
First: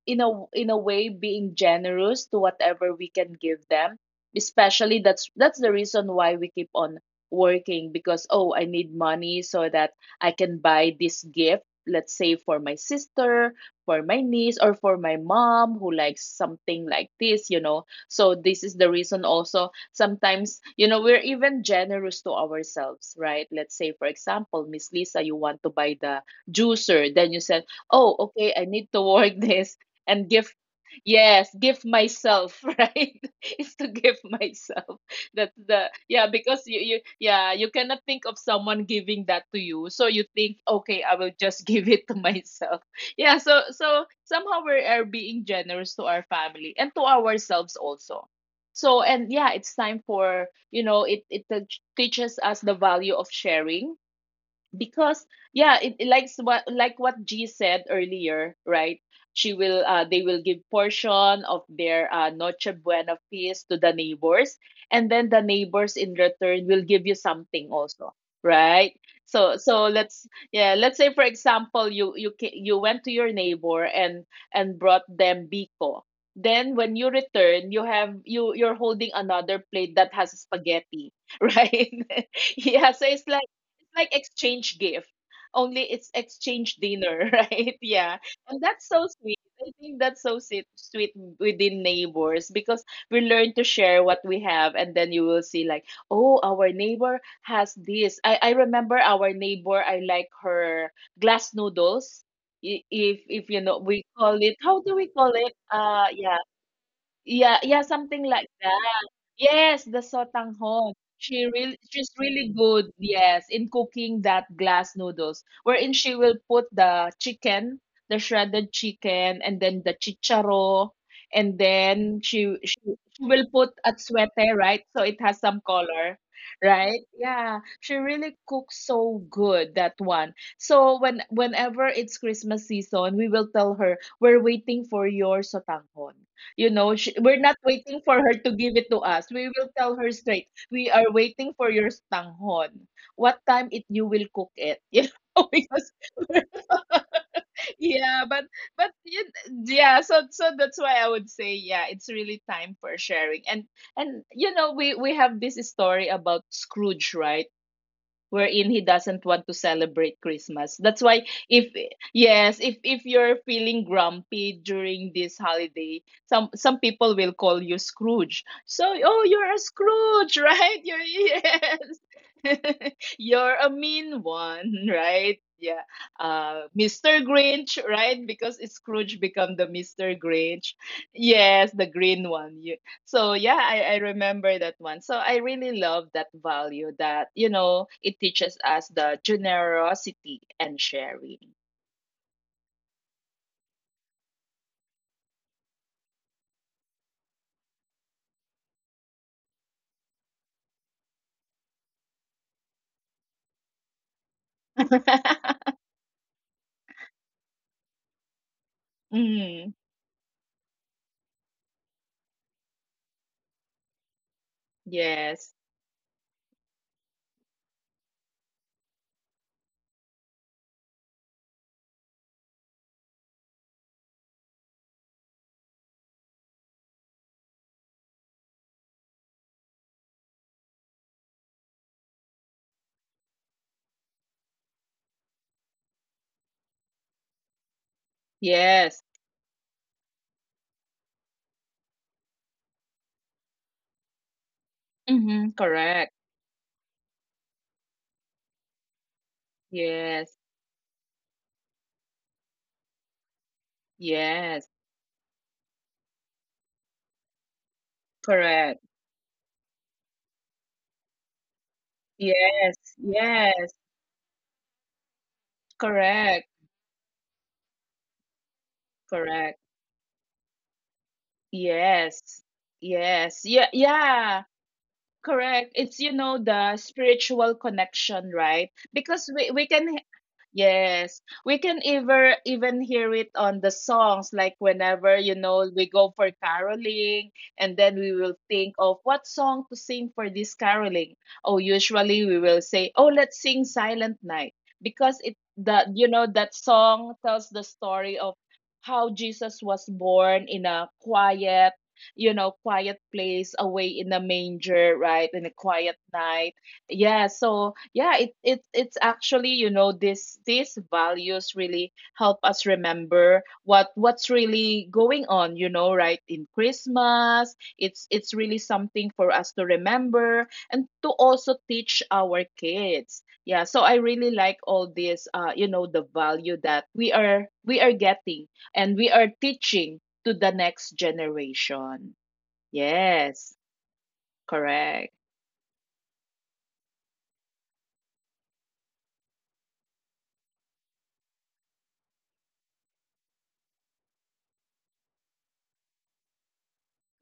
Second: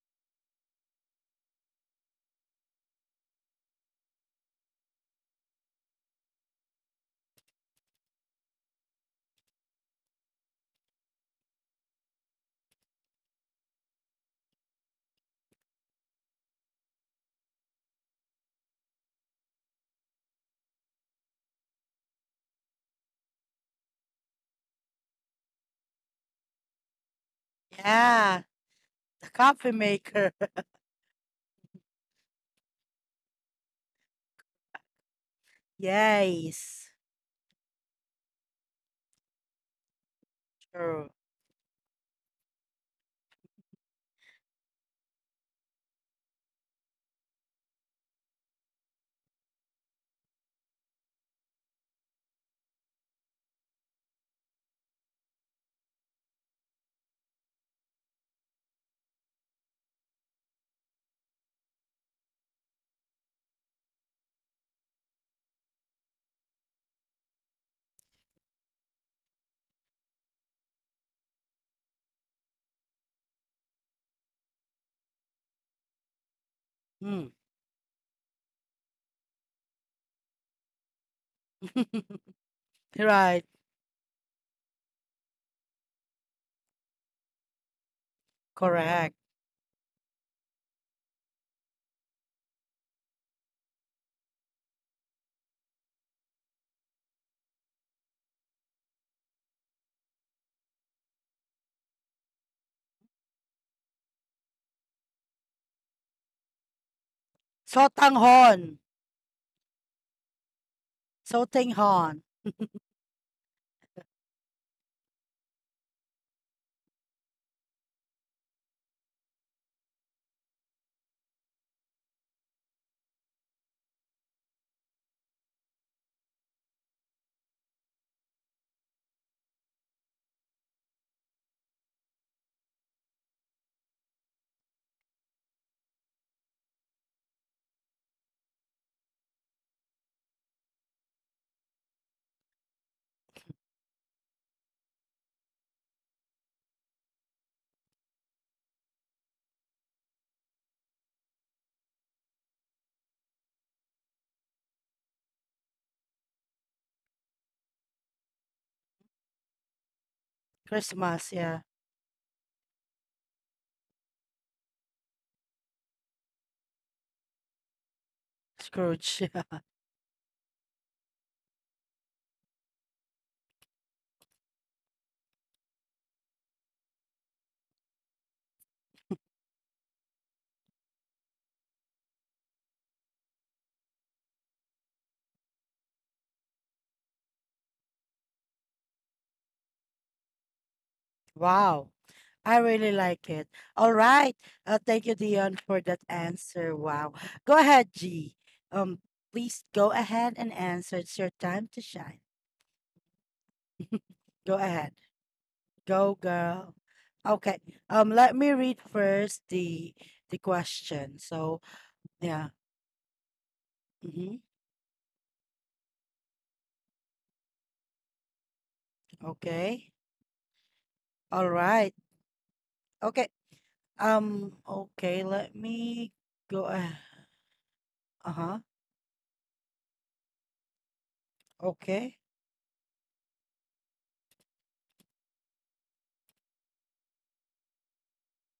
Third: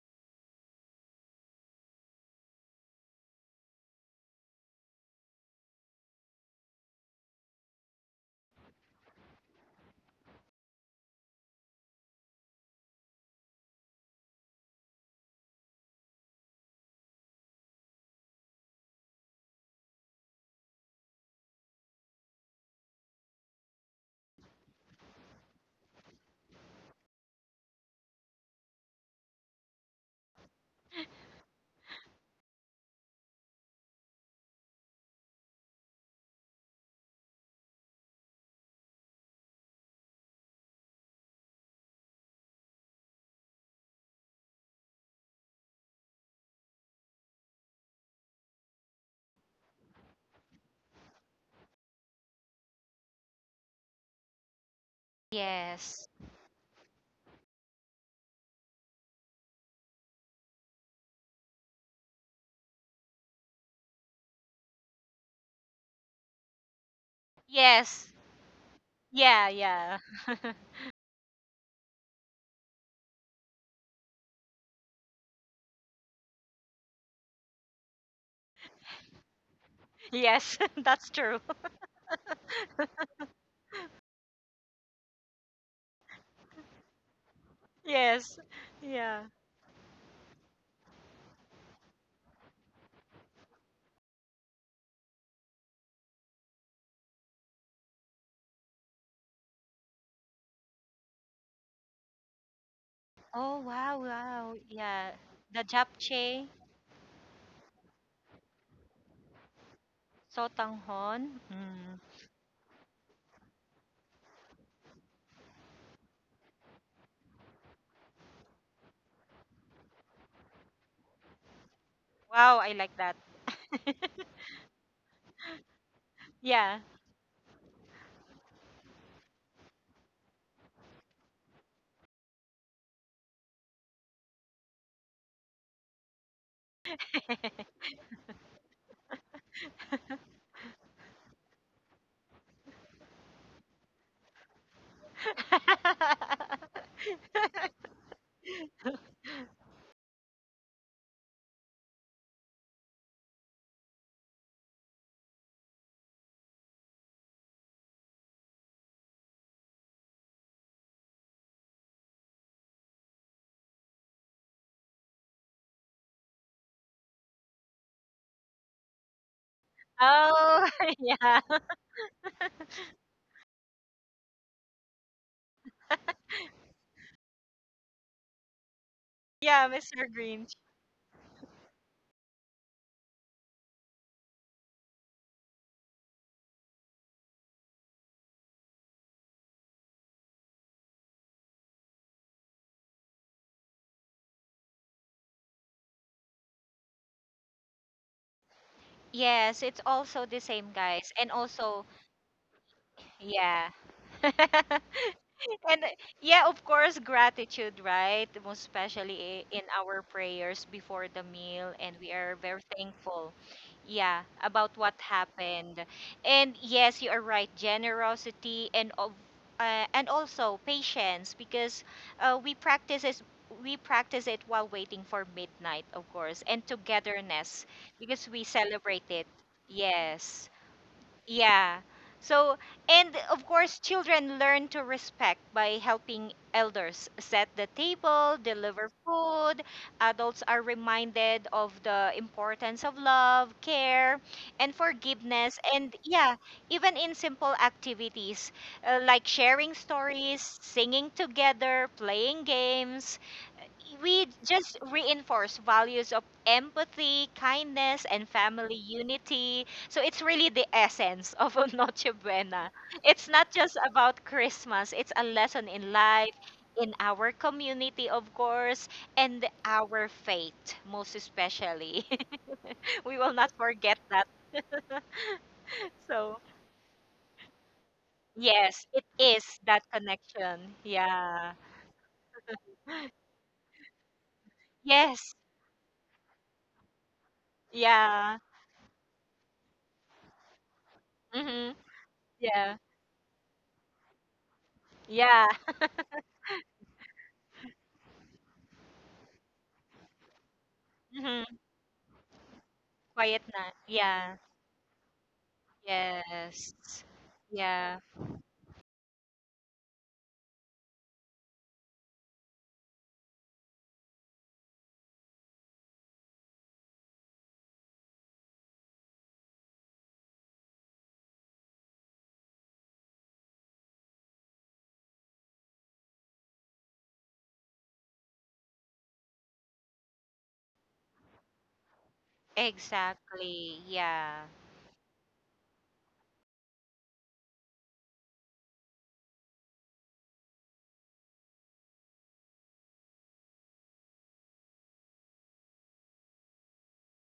[SPEAKER 1] in a way, being generous to whatever we can give them. Especially, that's the reason why we keep on working, because oh, I need money so that I can buy this gift, let's say for my sister, for my niece, or for my mom who likes something like this, you know. So, this is the reason also sometimes, you know, we're even generous to ourselves, right? Let's say, for example, Miss Lisa, you want to buy the juicer, then you said, oh,
[SPEAKER 3] Yeah.
[SPEAKER 1] okay, I need to
[SPEAKER 3] The
[SPEAKER 1] work
[SPEAKER 3] coffee
[SPEAKER 1] this and
[SPEAKER 3] maker.
[SPEAKER 1] give. Yes, give myself, right? It's to give myself. That's the, yeah, because you,
[SPEAKER 3] Yes.
[SPEAKER 1] you yeah, you cannot think of someone giving that to you, so you think okay,
[SPEAKER 3] True.
[SPEAKER 1] I will just give it to myself. Yeah, so so somehow we are being generous to our family and to ourselves also. So and yeah, it's time for, you know, it teaches us the value of sharing because yeah, it,
[SPEAKER 2] Yes.
[SPEAKER 1] it likes what, like what G said earlier, right? She will, they will give portion of their noche buena feast to the neighbors, and then the neighbors in return will give you something
[SPEAKER 2] Yes.
[SPEAKER 1] also, right?
[SPEAKER 2] Yeah,
[SPEAKER 1] So so
[SPEAKER 2] yeah.
[SPEAKER 1] let's, yeah, let's say for example, you you you went to your neighbor and brought them biko, then when you
[SPEAKER 3] Mm.
[SPEAKER 1] return you have, you you're holding another plate that has
[SPEAKER 2] Yes, that's
[SPEAKER 1] spaghetti
[SPEAKER 2] true.
[SPEAKER 1] right. Yeah, so it's
[SPEAKER 3] right.
[SPEAKER 1] like exchange gift, only it's exchange dinner, right? Yeah.
[SPEAKER 2] Yes.
[SPEAKER 1] And that's so
[SPEAKER 3] Correct.
[SPEAKER 2] Yeah.
[SPEAKER 1] sweet. I think that's so sweet, sweet within neighbors, because we learn to share what we have, and then you will see, like, oh, our neighbor has this. I remember our neighbor, I like her glass noodles. If
[SPEAKER 2] Oh,
[SPEAKER 1] you know,
[SPEAKER 2] wow,
[SPEAKER 1] we call
[SPEAKER 2] wow.
[SPEAKER 1] it, how do we
[SPEAKER 2] Yeah.
[SPEAKER 1] call it?
[SPEAKER 2] The
[SPEAKER 1] Yeah,
[SPEAKER 2] japchae,
[SPEAKER 1] yeah, yeah, something like
[SPEAKER 3] Sotanghon.
[SPEAKER 1] that. Yes, the sotanghon.
[SPEAKER 2] sotanghon.
[SPEAKER 1] She really,
[SPEAKER 2] Mm.
[SPEAKER 1] she's
[SPEAKER 3] Sotanghon.
[SPEAKER 1] really good, yes, in cooking that glass noodles, wherein she will put the chicken, the shredded chicken, and then the chicharo, and then
[SPEAKER 2] Wow, I like that.
[SPEAKER 1] she will put atsuete, right? So it has some color,
[SPEAKER 2] Yeah.
[SPEAKER 1] right? Yeah, she really cooks so good that one. So when whenever it's Christmas season, we will tell her, we're waiting for your sotanghon. You know, she, we're not waiting for her to give it to us. We will tell her straight. We are waiting for your stanghon. What time it you will cook it? You know, because yeah, but but yeah, so so that's why I would say yeah, it's really time for sharing. And you know, we have this story about Scrooge, right? Wherein he doesn't want to celebrate Christmas. That's why,
[SPEAKER 3] Christmas. Yeah.
[SPEAKER 1] if yes, if you're feeling grumpy during this holiday, some people will call you Scrooge. So,
[SPEAKER 3] Scrooge.
[SPEAKER 1] oh,
[SPEAKER 3] Yeah.
[SPEAKER 1] you're a Scrooge,
[SPEAKER 2] Oh,
[SPEAKER 1] right? You're,
[SPEAKER 2] yeah.
[SPEAKER 1] yes. You're a mean one, right? Yeah. Uh, Mr. Grinch, right? Because Scrooge become
[SPEAKER 2] Yeah,
[SPEAKER 1] the
[SPEAKER 2] Mr.
[SPEAKER 1] Mr.
[SPEAKER 2] Grinch.
[SPEAKER 1] Grinch. Yes, the green one. So yeah, I remember that one. So I really love that value that, you know, it teaches us the generosity and sharing.
[SPEAKER 3] Wow. I really like it. All right. Thank you, Dion, for that answer. Wow. Go ahead, G. Um,
[SPEAKER 2] Yes,
[SPEAKER 3] please
[SPEAKER 2] it's
[SPEAKER 3] go
[SPEAKER 2] also
[SPEAKER 3] ahead
[SPEAKER 2] the
[SPEAKER 3] and
[SPEAKER 2] same,
[SPEAKER 3] answer.
[SPEAKER 2] guys.
[SPEAKER 3] It's your
[SPEAKER 2] And
[SPEAKER 3] time to
[SPEAKER 2] also,
[SPEAKER 3] shine.
[SPEAKER 2] yeah.
[SPEAKER 3] Go ahead.
[SPEAKER 2] And
[SPEAKER 3] Go,
[SPEAKER 2] yeah, of
[SPEAKER 3] girl.
[SPEAKER 2] course,
[SPEAKER 3] Okay.
[SPEAKER 2] gratitude, right?
[SPEAKER 3] Let me
[SPEAKER 2] Most
[SPEAKER 3] read
[SPEAKER 2] especially
[SPEAKER 3] first
[SPEAKER 2] in
[SPEAKER 1] Mm,
[SPEAKER 3] the
[SPEAKER 2] our prayers before
[SPEAKER 3] question.
[SPEAKER 2] the
[SPEAKER 3] So,
[SPEAKER 2] meal, and we are
[SPEAKER 3] Yeah.
[SPEAKER 2] very thankful. Yeah,
[SPEAKER 3] Mm-hmm.
[SPEAKER 2] about what
[SPEAKER 1] yes.
[SPEAKER 2] happened. And yes, you are right. Generosity and of
[SPEAKER 3] Okay.
[SPEAKER 2] and also patience
[SPEAKER 3] All
[SPEAKER 2] because
[SPEAKER 3] right.
[SPEAKER 2] uh, we practice is
[SPEAKER 3] Okay.
[SPEAKER 2] we practice it
[SPEAKER 3] Um,
[SPEAKER 2] while waiting
[SPEAKER 3] okay,
[SPEAKER 2] for
[SPEAKER 3] let
[SPEAKER 2] midnight,
[SPEAKER 3] me
[SPEAKER 2] of course,
[SPEAKER 3] go.
[SPEAKER 2] and togetherness because we
[SPEAKER 3] Uh-huh.
[SPEAKER 2] celebrate it. Yes. Yeah.
[SPEAKER 3] Okay.
[SPEAKER 2] So, and of course, children learn to respect by helping elders set the table, deliver
[SPEAKER 1] Yes.
[SPEAKER 2] food. Adults are reminded of the importance of love, care, and forgiveness.
[SPEAKER 1] Mm-hmm,
[SPEAKER 2] And
[SPEAKER 1] correct.
[SPEAKER 2] yeah, even in simple activities like sharing stories,
[SPEAKER 1] Yes.
[SPEAKER 2] singing together, playing games, we
[SPEAKER 1] Yes.
[SPEAKER 2] just reinforce values of empathy, kindness, and family
[SPEAKER 1] Correct.
[SPEAKER 2] unity. So it's really the essence of a Noche Buena.
[SPEAKER 1] Yes.
[SPEAKER 2] It's not just
[SPEAKER 1] Yes.
[SPEAKER 2] about Christmas, it's a lesson in life,
[SPEAKER 1] Correct.
[SPEAKER 2] in our community, of course, and
[SPEAKER 1] Correct.
[SPEAKER 2] our faith, most especially.
[SPEAKER 1] Yes.
[SPEAKER 2] We will not
[SPEAKER 1] Yes. Yeah.
[SPEAKER 2] forget that.
[SPEAKER 1] Yeah. Correct. It's, you
[SPEAKER 2] So,
[SPEAKER 1] know, the spiritual connection, right?
[SPEAKER 2] yes, it
[SPEAKER 1] Because
[SPEAKER 2] is
[SPEAKER 1] we, we
[SPEAKER 2] that
[SPEAKER 1] can
[SPEAKER 2] connection.
[SPEAKER 1] yes,
[SPEAKER 2] Yeah.
[SPEAKER 1] we can ever even hear it on the songs. Like whenever,
[SPEAKER 2] Yes.
[SPEAKER 1] you know, we go for caroling, and then we
[SPEAKER 2] Yeah.
[SPEAKER 1] will think of what song to sing for this caroling. Oh,
[SPEAKER 2] Mm-hmm.
[SPEAKER 1] usually we will
[SPEAKER 2] Yeah.
[SPEAKER 1] say, "Oh, let's sing Silent Night," because it
[SPEAKER 2] Yeah.
[SPEAKER 1] that, you know, that song tells the story of how Jesus was born in a
[SPEAKER 2] Mm-hmm.
[SPEAKER 1] quiet, you know, quiet
[SPEAKER 2] Quiet
[SPEAKER 1] place,
[SPEAKER 2] na.
[SPEAKER 1] away in a
[SPEAKER 2] Yeah.
[SPEAKER 1] manger, right, in a quiet night.
[SPEAKER 2] Yes.
[SPEAKER 1] Yeah, so
[SPEAKER 2] Yeah.
[SPEAKER 1] yeah, it's actually, you know, this these values really help us remember what's really going on, you know, right? In Christmas it's really something for us to remember and to also teach our kids. Yeah, so I really like all this, you know, the value that we are getting and we are teaching to the next generation. Yes,
[SPEAKER 2] Exactly. Yeah.
[SPEAKER 1] correct.